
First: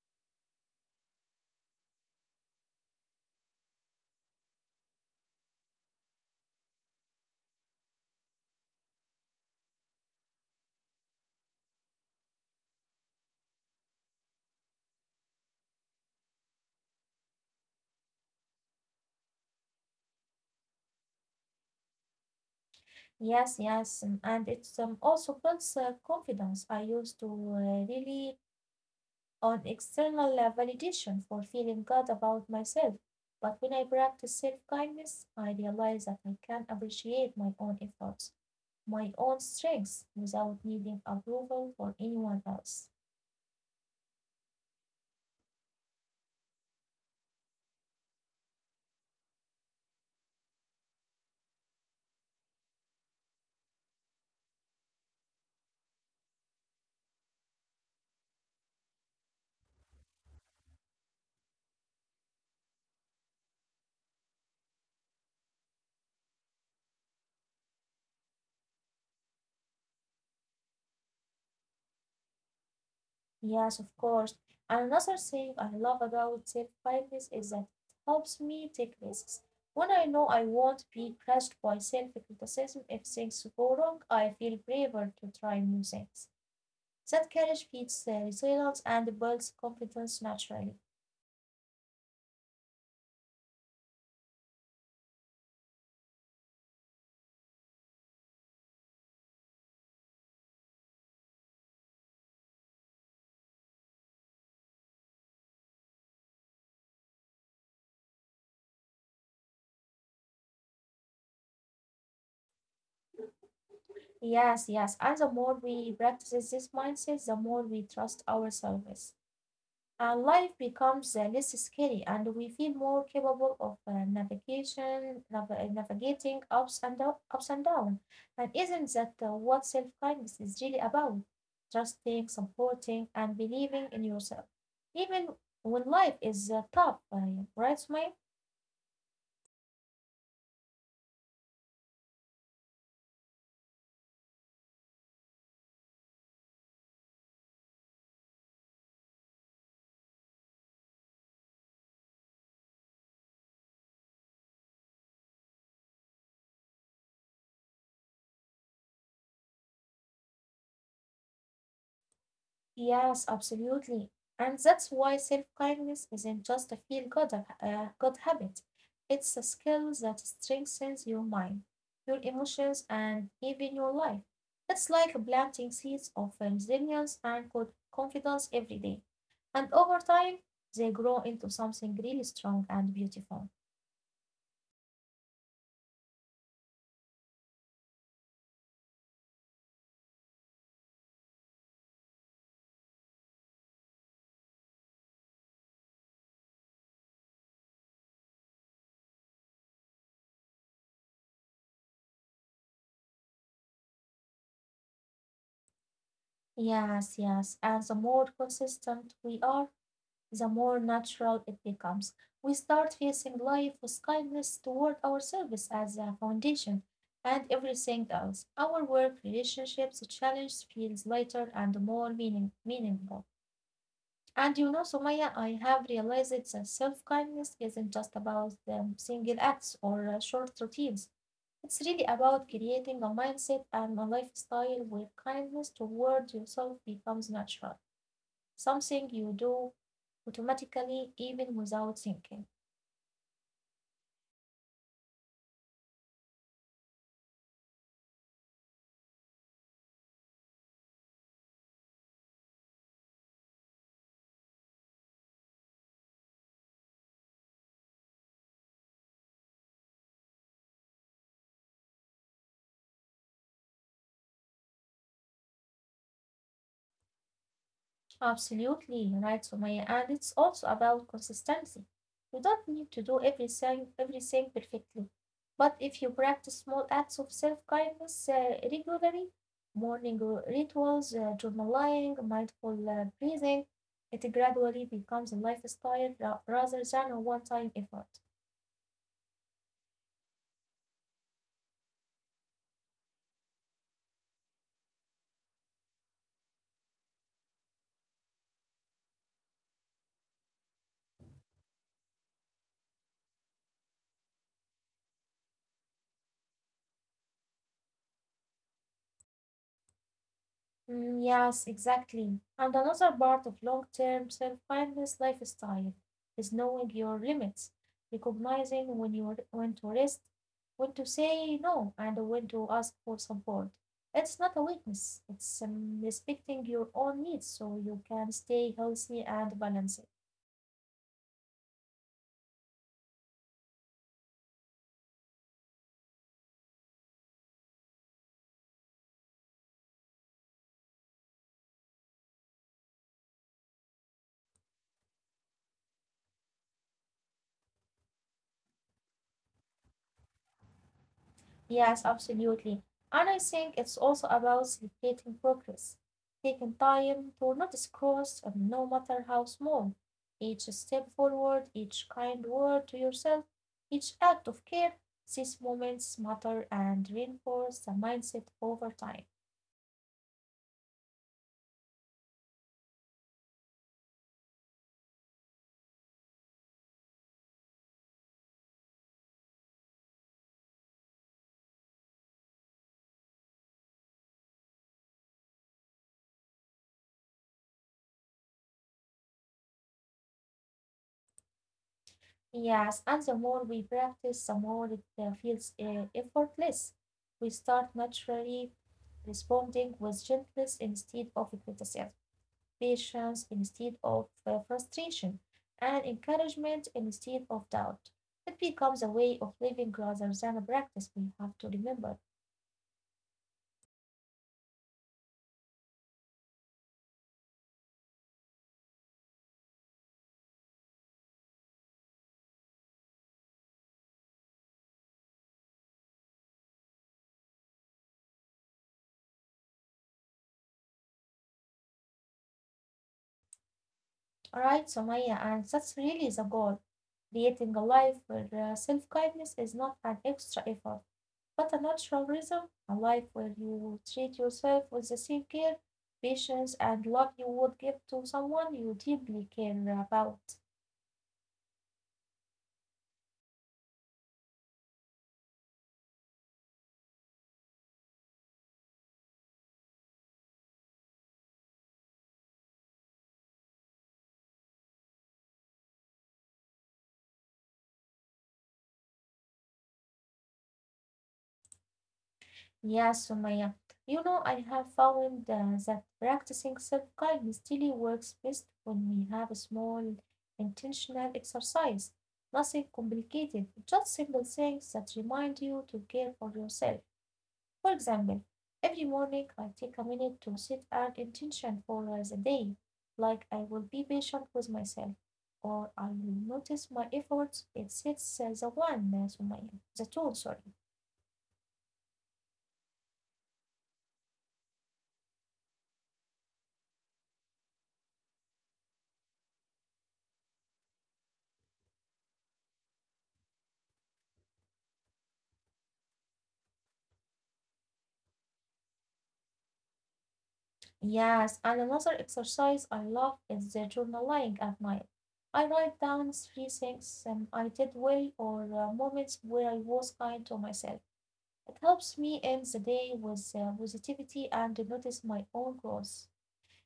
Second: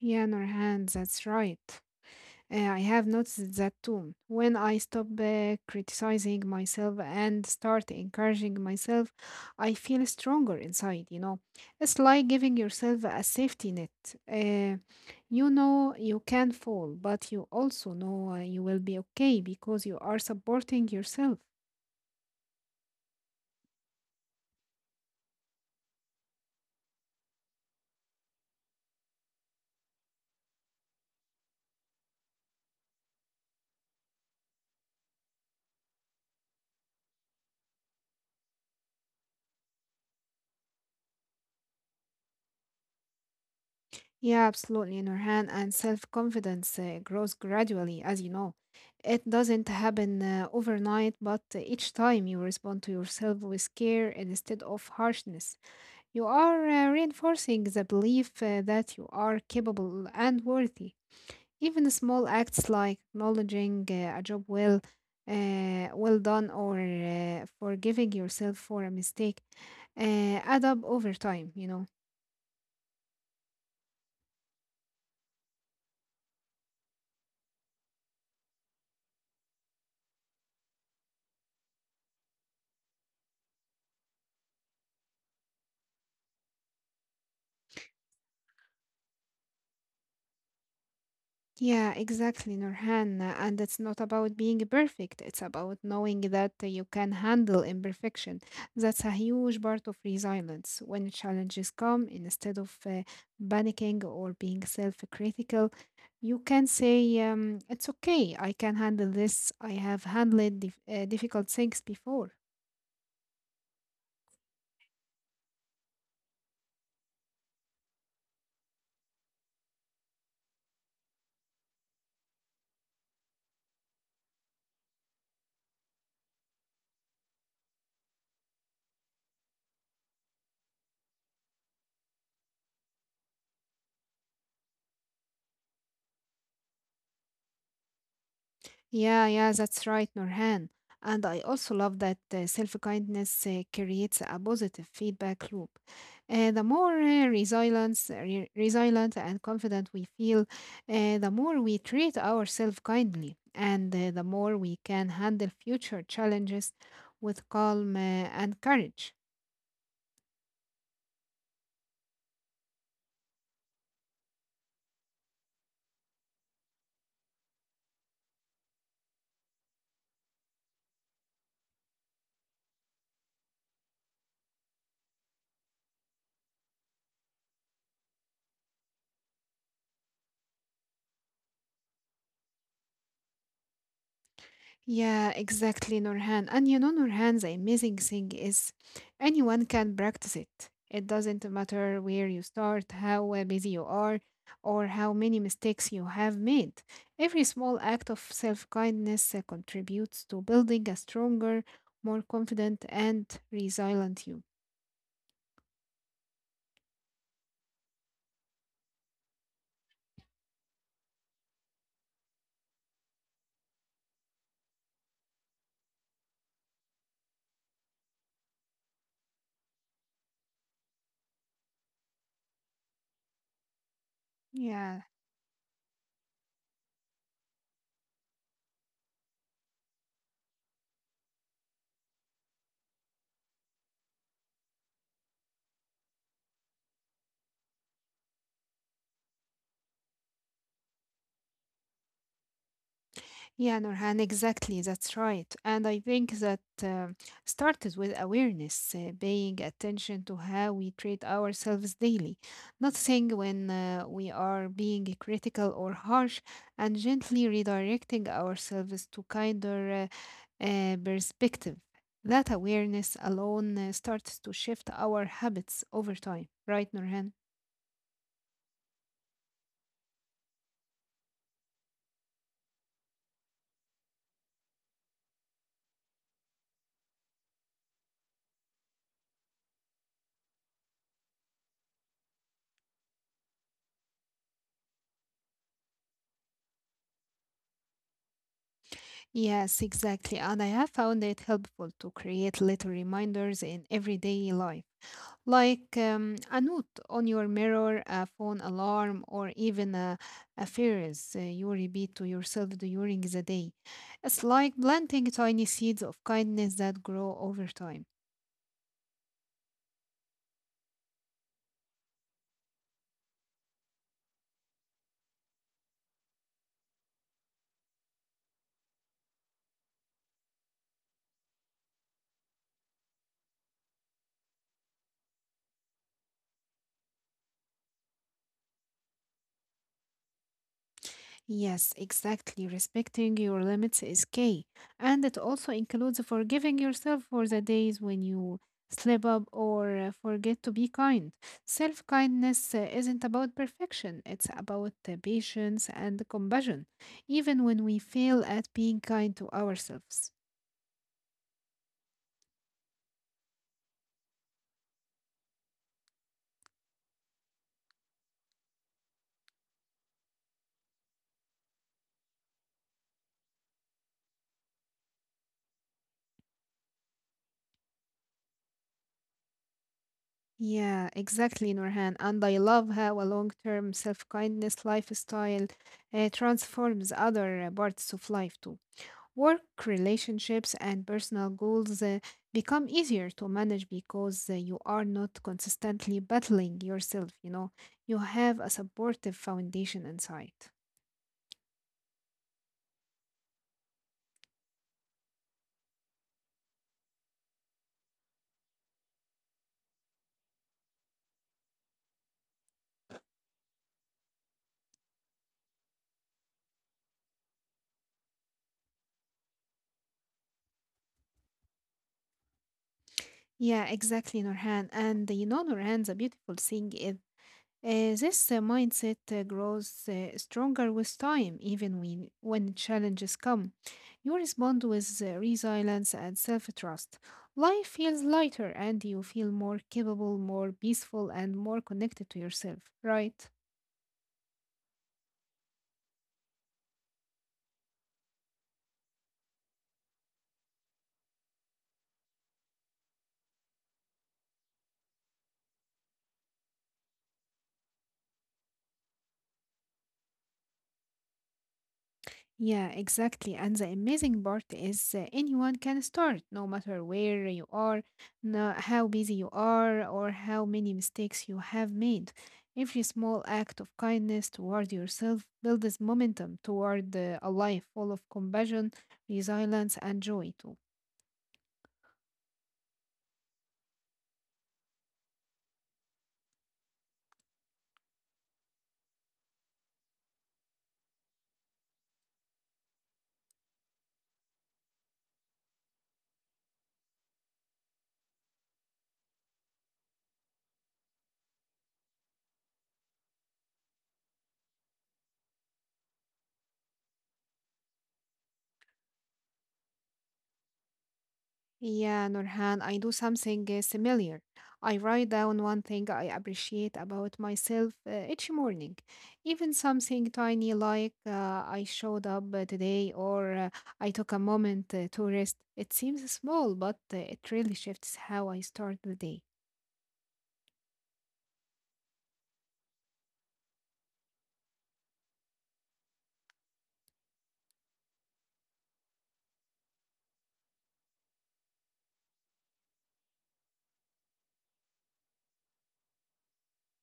yeah, Norhan, that's right. I have noticed that too. When I stop criticizing myself and start encouraging myself, I feel stronger inside, you know. It's like giving yourself a safety net. Uh, you know you can fall, but you also know you will be okay because you are supporting yourself. Yes, yes, and it's also builds confidence. I used to really on external validation for feeling good about myself, but when I practice self kindness, I realize that I can appreciate my own efforts, my own strengths, without needing approval from anyone else. Yeah, absolutely, Nurhan. And self confidence grows gradually, as you know. It doesn't happen overnight, but each time you respond to yourself with care instead of harshness, you are reinforcing the belief that you are capable and worthy. Even small acts like acknowledging well done, or forgiving yourself for a mistake uh, add up over time, you know. Yes, of course. Another thing I love about self kindness is that it helps me take risks. When I know I won't be crushed by self criticism if things go wrong, I feel braver to try new things. That courage feeds resilience and builds confidence naturally. Yeah, exactly, Nurhan. And it's not about being perfect, it's about knowing that you can handle imperfection. That's a huge part of resilience. When challenges come, instead of panicking or being self critical, you can say, it's okay, I can handle this. I have handled difficult things before. Yes, yes. And the more we practice this mindset, the more we trust ourselves. And life becomes less scary and we feel more capable of navigating ups and down, ups and down. And isn't that what self kindness is really about? Trusting, supporting, and believing in yourself. Even when life is tough, right, Sumaya? Yeah, yeah, that's right, Nurhan. And I also love that self kindness creates a positive feedback loop. The more resilient and confident we feel, the more we treat ourselves kindly, and the more we can handle future challenges with calm and courage. Yes, absolutely. And that's why self-kindness isn't just a feel-good good habit. It's a skill that strengthens your mind, your emotions, and even your life. It's like planting seeds of resilience and good confidence every day. And over time, they grow into something really strong and beautiful. Yeah, exactly, Nurhan. And you know, Nurhan, the amazing thing is anyone can practice it. It doesn't matter where you start, how busy you are, or how many mistakes you have made. Every small act of self kindness contributes to building a stronger, more confident, and resilient you. Yes, yes. And the more consistent we are, the more natural it becomes. We start facing life with kindness toward ourselves as a foundation and everything else. Our work, relationships, challenge feels lighter and more meaningful. And you know, Yeah, Sumaya, I have realized that self kindness isn't just about single acts or short routines. It's really about creating a mindset and a lifestyle where kindness toward yourself becomes natural something you do automatically even without thinking. Yeah, Nurhan, exactly. That's right. And I think that started with awareness, paying attention to how we treat ourselves daily, not saying when we are being critical or harsh, and gently redirecting ourselves to kinder perspective. That awareness alone starts to shift our habits over time, right, Nurhan? Absolutely, you're right, Sumaya. And it's also about consistency. You don't need to do everything perfectly. But if you practice small acts of self kindness regularly, morning rituals, journaling, mindful breathing, it gradually becomes a lifestyle rather than a one time effort. Yes, exactly. And I have found it helpful to create little reminders in everyday life like a note on your mirror, a phone alarm, or even a phrase you repeat to yourself during the day. It's like planting tiny seeds of kindness that grow over time. Mm, yes, exactly. And another part of long-term self-kindness lifestyle is knowing your limits, recognizing when to rest, when to say no, and when to ask for support. It's not a weakness. It's respecting your own needs so you can stay healthy and balanced. Yes, exactly. Respecting your limits is key. And it also includes forgiving yourself for the days when you slip up or forget to be kind. Self kindness isn't about perfection, it's about patience and compassion, even when we fail at being kind to ourselves. Yes, absolutely. And I think it's also about celebrating progress, taking time to notice growth, and no matter how small, each step forward, each kind word to yourself, each act of care, these moments matter and reinforce the mindset over time. Yeah, exactly, Nurhan. And I love how a long term self kindness lifestyle transforms other parts of life too. Work relationships and personal goals become easier to manage because you are not consistently battling yourself, you know. You have a supportive foundation inside. Yes, and the more we practice, the more it feels effortless. We start naturally responding with gentleness instead of criticism. Patience instead of frustration, and encouragement instead of doubt. It becomes a way of living rather than a practice we have to remember. Yeah, exactly, Nurhan. And you know, Nurhan, the beautiful thing is this mindset grows stronger with time, even when challenges come. You respond with resilience and self trust. Life feels lighter, and you feel more capable, more peaceful, and more connected to yourself, right? All right, Somaya, and that's really the goal creating a life where self kindness is not an extra effort, but a natural rhythm, a life where you treat yourself with the same care, patience, and love you would give to someone you deeply care about. Yeah, exactly. And the amazing part is anyone can start, no matter where you are, no, how busy you are, or how many mistakes you have made. Every small act of kindness toward yourself builds momentum toward a life full of compassion, resilience, and joy, too. Yeah, Sumaya. You know, I have found that practicing self-kindness daily works best when we have a small, intentional exercise. Nothing complicated, just simple things that remind you to care for yourself. For example, every morning I take a minute to set an intention for the day, like I will be patient with myself, or I will notice my efforts. It sets Sumaya, the tone, sorry. Yeah, Nurhan, I do something similar. I write down one thing I appreciate about myself each morning, even something tiny like I showed up today or I took a moment to rest. It seems small, but it really shifts how I start the day. Yes, and another exercise I love is the journaling at night. I write down three things I did well or moments where I was kind to myself. It helps me end the day with positivity and notice my own growth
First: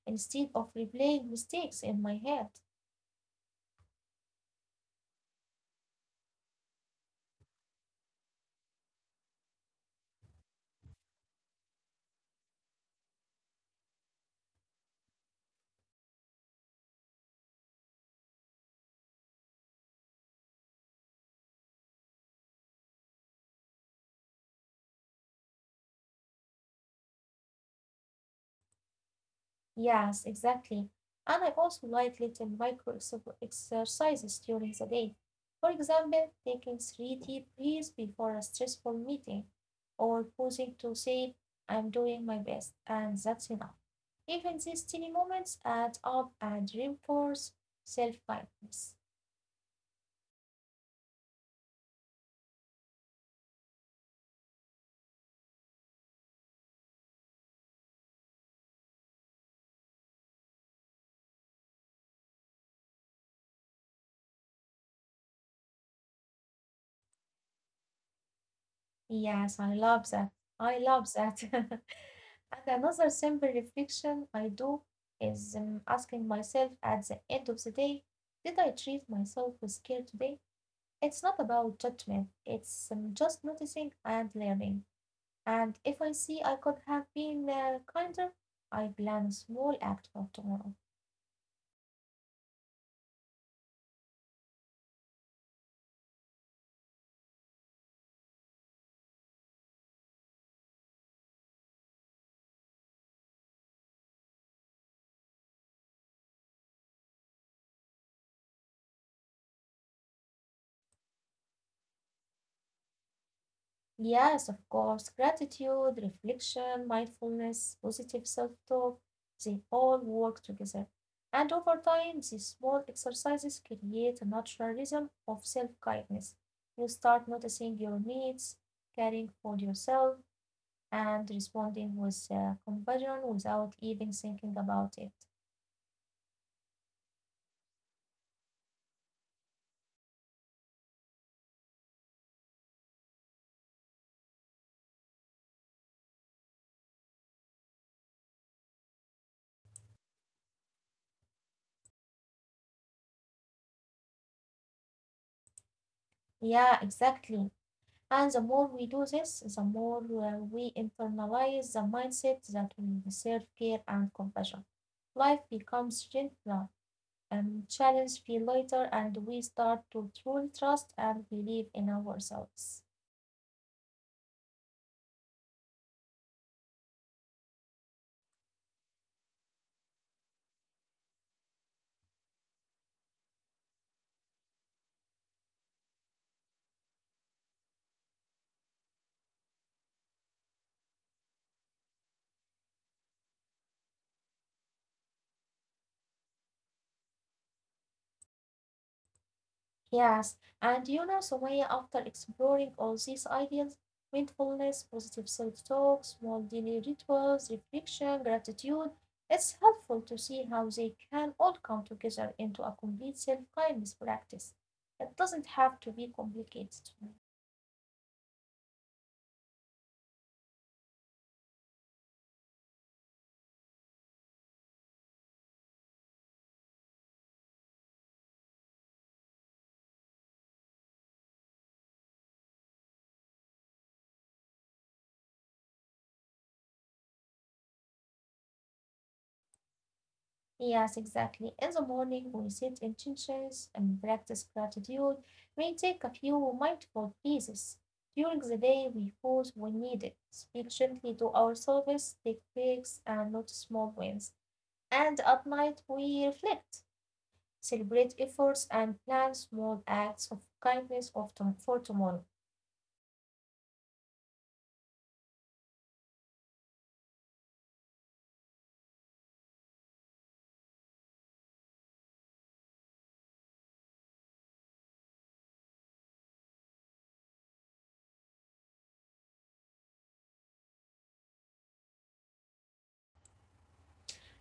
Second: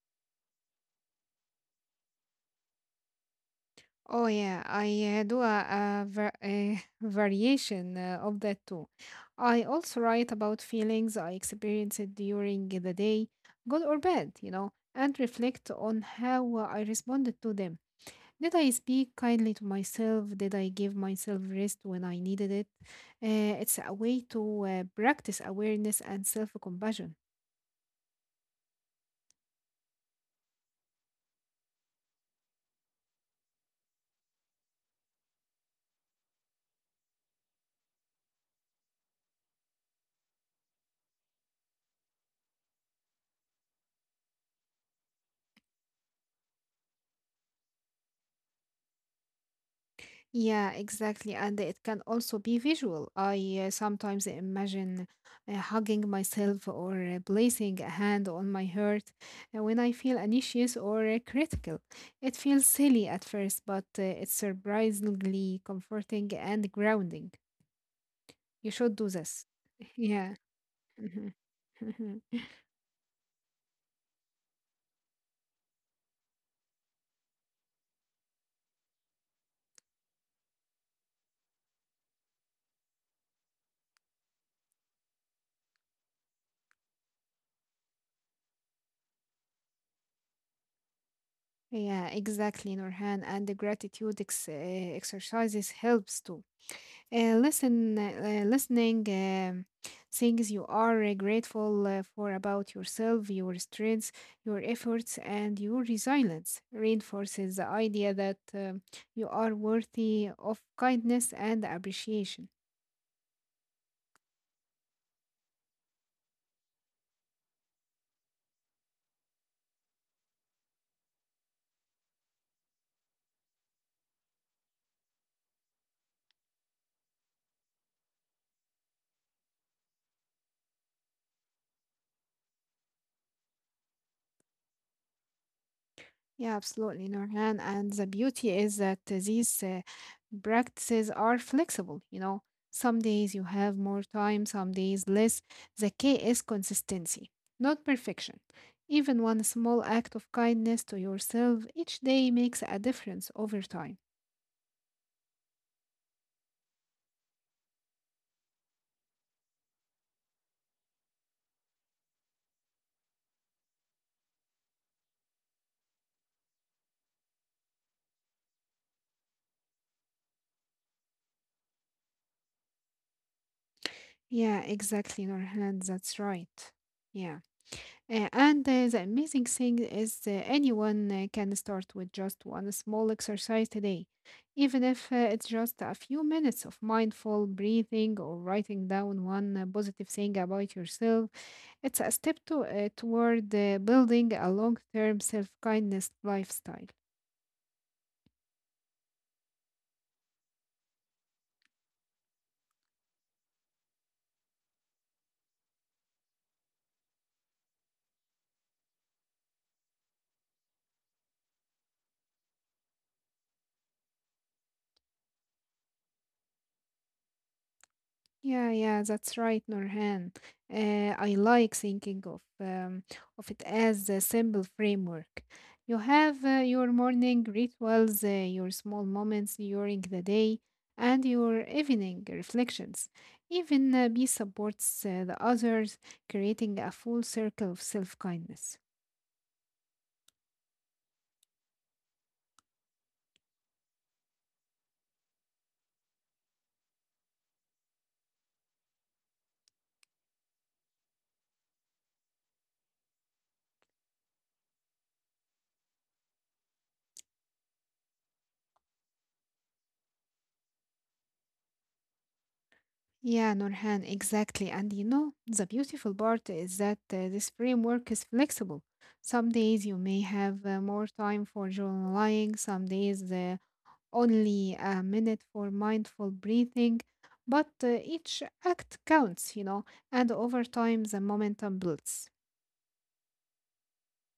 instead of replaying mistakes in my head. Oh yeah, I do a variation of that too. I also write about feelings I experienced during the day, good or bad, you know, and reflect on how I responded to them. Did I speak kindly to myself? Did I give myself rest when I needed it? It's a way to practice awareness and self compassion. Yes, exactly. And I also like little exercises during the day. For example, taking three deep breaths before a stressful meeting or pausing to say, I'm doing my best, and that's enough. Even these tiny moments add up and reinforce self-kindness. Yeah, exactly. And it can also be visual. I sometimes imagine hugging myself or placing a hand on my heart when I feel anxious or critical. It feels silly at first, but it's surprisingly comforting and grounding. You should do Yes, this. I love that. Yeah. I love that. Mhm. And another simple reflection I do is asking myself at the end of the day, did I treat myself with care today? It's not about judgment, it's just noticing and learning. And if I see I could have been kinder, I plan a small act for tomorrow. Yeah, exactly, Nurhan. And the gratitude exercises helps too. Listening things you are grateful for about yourself, your strengths, your efforts and your resilience reinforces the idea that you are worthy of kindness and appreciation. Yes, of course. Gratitude, reflection, mindfulness, positive self-talk, they all work together. And over time, these small exercises create a natural rhythm of self-kindness. You start noticing your needs, caring for yourself, and responding with compassion without even thinking about it. Yeah, absolutely, Nurhan. And the beauty is that these practices are flexible. You know, some days you have more time, some days less. The key is consistency, not perfection. Even one small act of kindness to yourself each day makes a difference over time. Yeah, exactly. And the more we do this, the more we internalize the mindset that we deserve care and compassion. Life becomes gentler, and challenges feel lighter, and we start to truly trust and believe in ourselves. Yeah, exactly, Nurhan. That's right. Yeah. And the amazing thing is, anyone can start with just one small exercise today, even if it's just a few minutes of mindful breathing or writing down one positive thing about yourself. It's a step toward building a long term self kindness lifestyle. Yes, and you know, Sumaya, after exploring all these ideas, mindfulness, positive self talk, small daily rituals, reflection, gratitude, it's helpful to see how they can all come together into a complete self kindness practice. It doesn't have to be complicated. Yeah, that's right, Norhan. I like thinking of it as a simple framework. You have your morning rituals, your small moments during the day, and your evening reflections. Even B supports the others, creating a full circle of self kindness. Yes, exactly. In the morning, we set intentions and practice gratitude. We take a few mindful pieces. During the day, we pause when needed, speak gently to ourselves, take breaks, and note small wins. And at night, we reflect, celebrate efforts, and plan small acts of kindness of for tomorrow. Yeah, Nurhan, exactly. And you know, the beautiful part is that this framework is flexible. Some days you may have more time for journaling, some days only a minute for mindful breathing, but each act counts, you know, and over time the momentum builds.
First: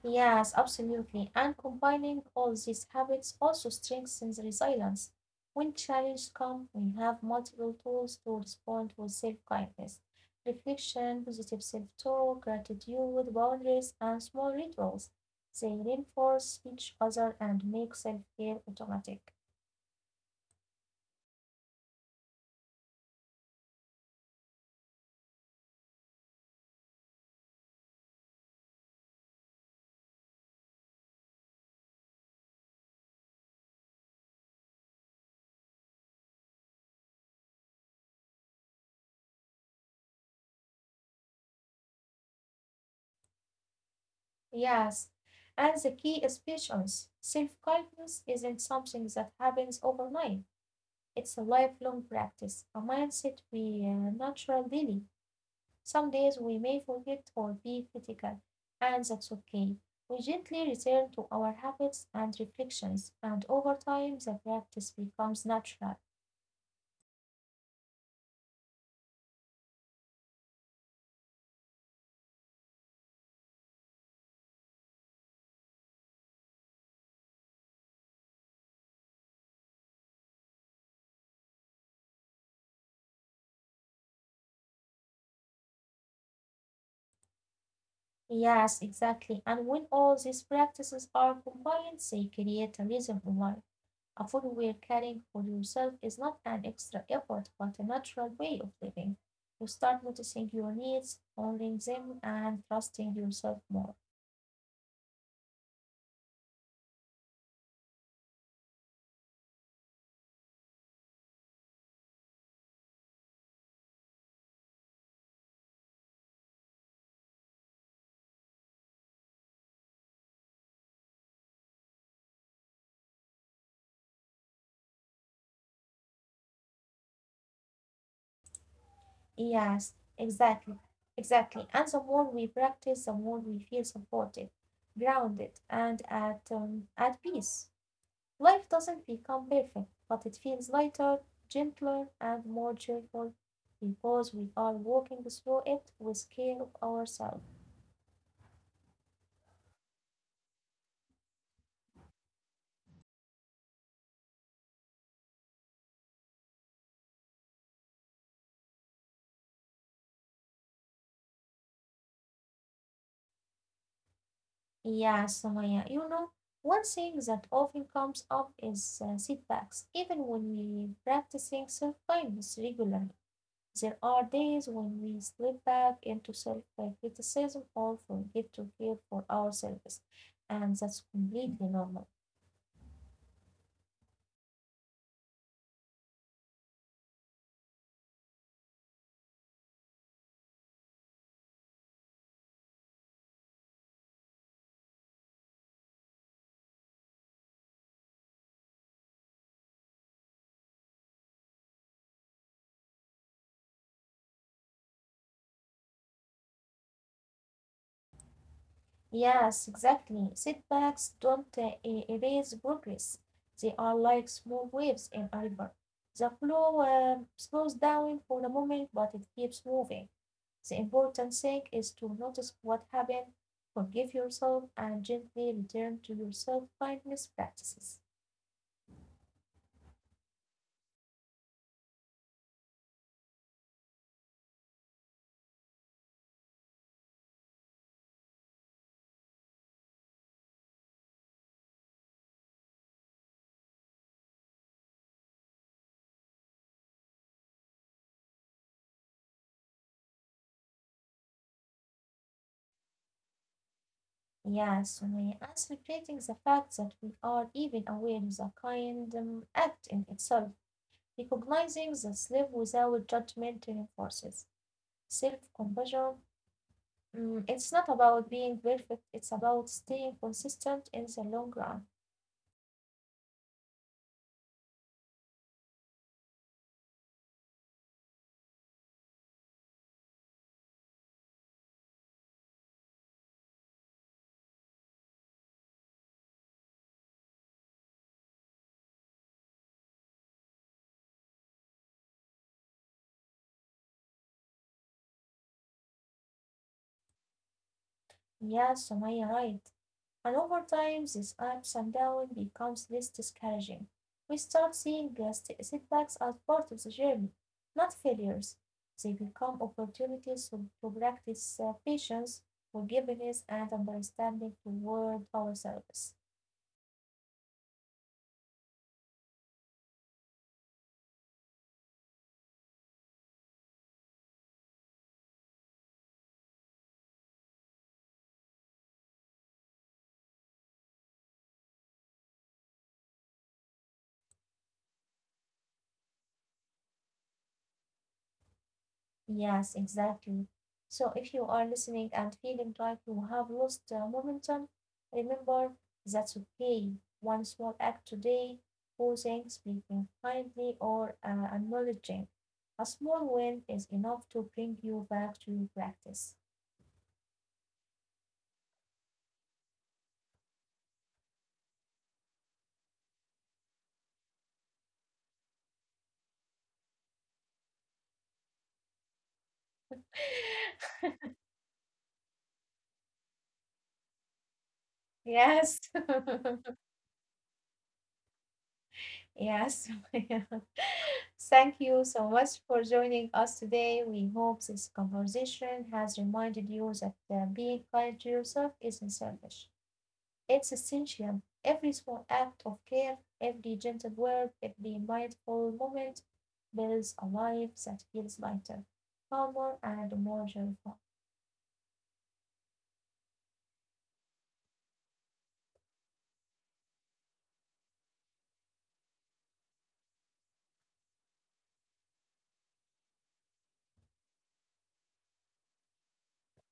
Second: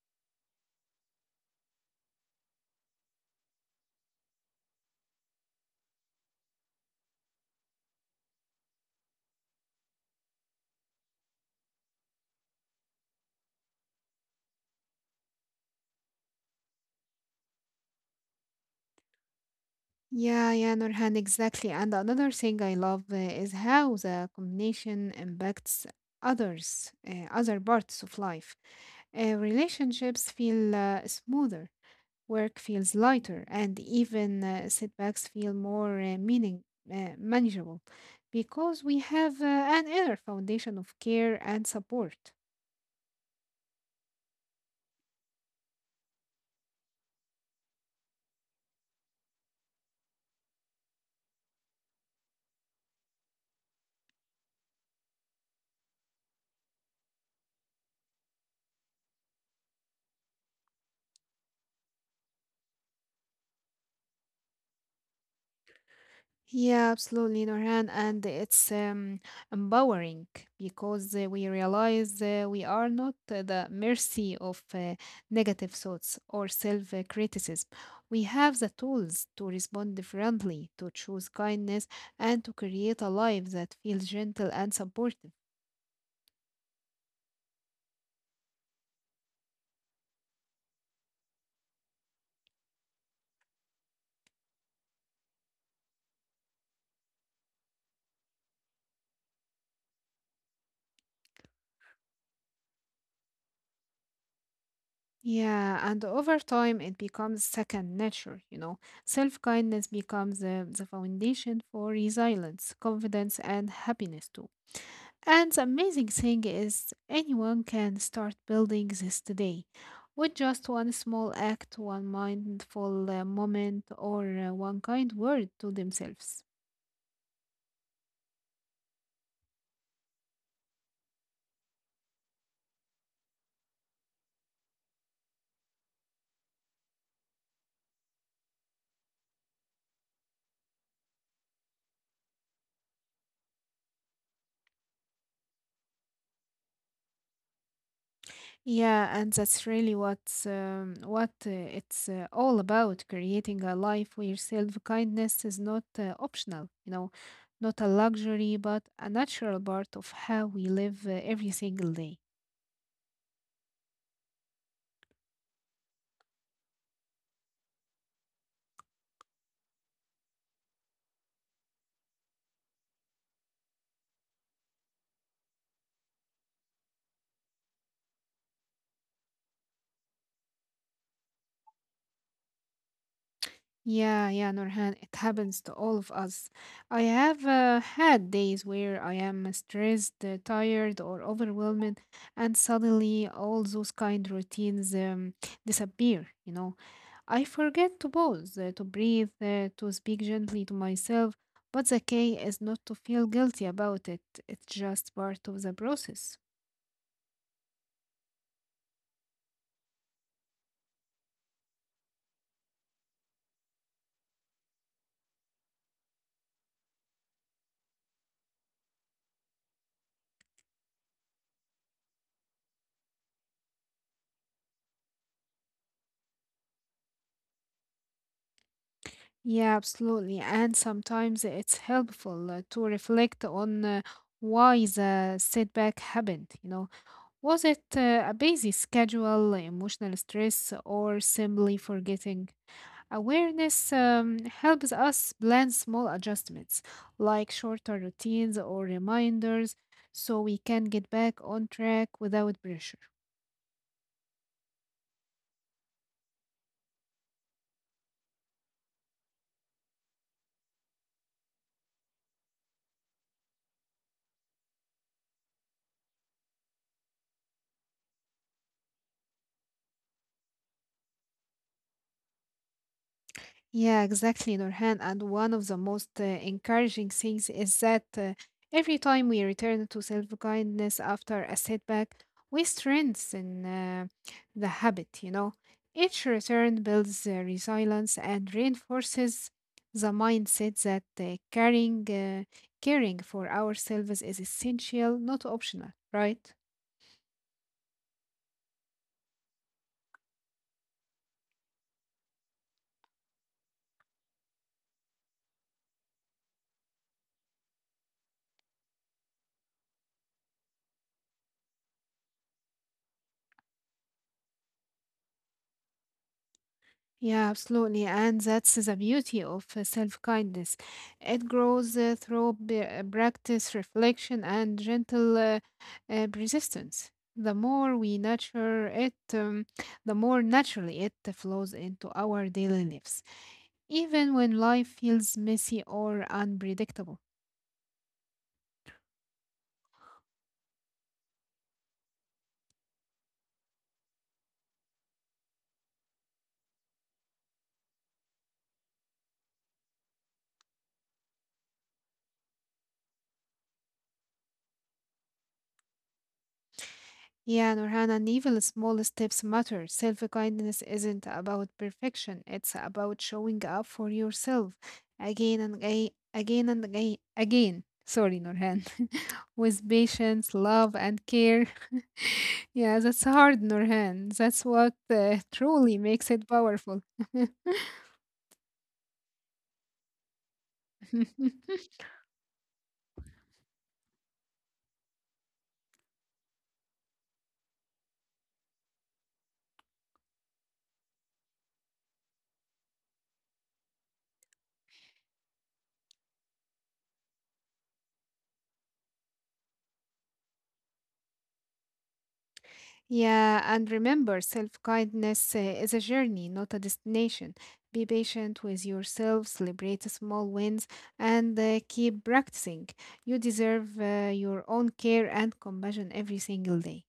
Yes, absolutely. And combining all these habits also strengthens resilience. When challenges come, we have multiple tools to respond with self-kindness, reflection, positive self-talk, gratitude, boundaries, and small rituals. They reinforce each other and make self-care automatic. Yeah, Nurhan, exactly. And another thing I love is how the combination impacts others, other parts of life. Relationships feel smoother, work feels lighter, and even setbacks feel more meaning manageable because we have an inner foundation of care and support. Yes, and the key is patience. Self-kindness isn't something that happens overnight. It's a lifelong practice, a mindset we naturally daily. Some days we may forget or be critical, and that's okay. We gently return to our habits and reflections, and over time the practice becomes natural. Yeah, absolutely, Norhan. And it's empowering because we realize we are not the mercy of negative thoughts or self criticism. We have the tools to respond differently, to choose kindness, and to create a life that feels gentle and supportive. Yes, exactly. And when all these practices are combined, they create a rhythm in life. A full where caring for yourself is not an extra effort, but a natural way of living. You start noticing your needs, honoring them, and trusting yourself more. Yeah, and over time, it becomes second nature, you know. Self kindness becomes the foundation for resilience, confidence, and happiness too. And the amazing thing is, anyone can start building this today with just one small act, one mindful moment, or one kind word to themselves. Yes, exactly, exactly. And the more we practice, the more we feel supported, grounded, and at peace. Life doesn't become perfect, but it feels lighter, gentler, and more joyful because we are walking through it with care of ourselves. Yeah, and that's really what it's all about, creating a life where self-kindness is not optional, you know, not a luxury, but a natural part of how we live every single day. Yes, Samaya, you know, one thing that often comes up is setbacks, even when we practicing self-kindness regularly. There are days when we slip back into self criticism or forget to care for ourselves, and that's completely normal. Yeah, Nurhan, it happens to all of us. I have had days where I am stressed, tired, or overwhelmed, and suddenly all those kind routines disappear. You know, I forget to pause, to breathe, to speak gently to myself. But the key is not to feel guilty about it. It's just part of the process. Yes, exactly. Setbacks don't erase progress, they are like small waves in a river. The flow slows down for a moment, but it keeps moving. The important thing is to notice what happened, forgive yourself, and gently return to your self kindness practices. Yeah, absolutely. And sometimes it's helpful to reflect on why the setback happened. You know, was it a busy schedule, emotional stress, or simply forgetting? Awareness helps us plan small adjustments, like shorter routines or reminders, so we can get back on track without pressure. Yeah, so my. And celebrating the fact that we are even aware is a kind act in itself, recognizing that love without judgment reinforces self compassion. Mm, it's not about being perfect, it's about staying consistent in the long run. Yeah, exactly, Nurhan. And one of the most encouraging things is that every time we return to self-kindness after a setback, we strengthen the habit, you know. Each return builds resilience and reinforces the mindset that caring for ourselves is essential, not optional, right? Yeah, Sumaya, right. And over time, this ups and downs becomes less discouraging. We start seeing the setbacks as part of the journey, not failures. They become opportunities to practice patience, forgiveness, and understanding toward ourselves. Yeah, absolutely. And that's the beauty of self kindness. It grows through practice, reflection, and gentle persistence. The more we nurture it, the more naturally it flows into our daily lives, even when life feels messy or unpredictable. Yes, exactly. So if you are listening and feeling like you have lost momentum, remember that's okay. One small act today, pausing, speaking kindly, or acknowledging a small win is enough to bring you back to your practice. Yeah, Nurhan, and even the smallest steps matter. Self kindness isn't about perfection, it's about showing up for yourself again and again, again and again, again. Sorry, Nurhan. With patience, love, and care. Yeah, that's hard, Nurhan. That's what Yes. truly makes it powerful. Yes. Thank you so much for joining us today. We hope this conversation has reminded you that being kind to yourself isn't selfish. It's essential. Every small act of care, every gentle word, every mindful moment builds a life that feels lighter, calmer, and more joyful. Yeah, and remember, self-kindness is a journey, not a destination. Be patient with yourself, celebrate the small wins, and keep practicing. You deserve your own care and compassion every single day.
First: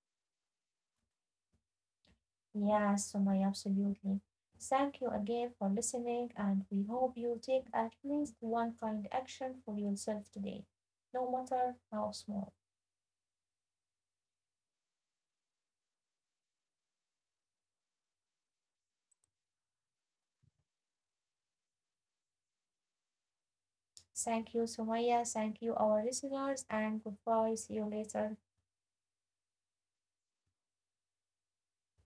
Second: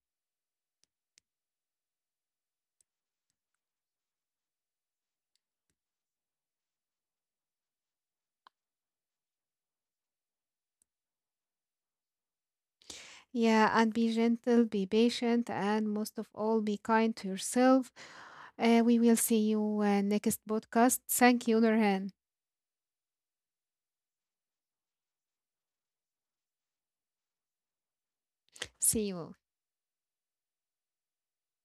Yes, Sumaya, absolutely. Thank you again for listening, and we hope you take at least one kind action for yourself today, no matter how small. Yeah, and be gentle, be patient, and most of all, be kind to yourself. We will see you next podcast. Thank you, Nurhan. Thank you, Sumaya. Thank you, our listeners, and goodbye. See you later. See you.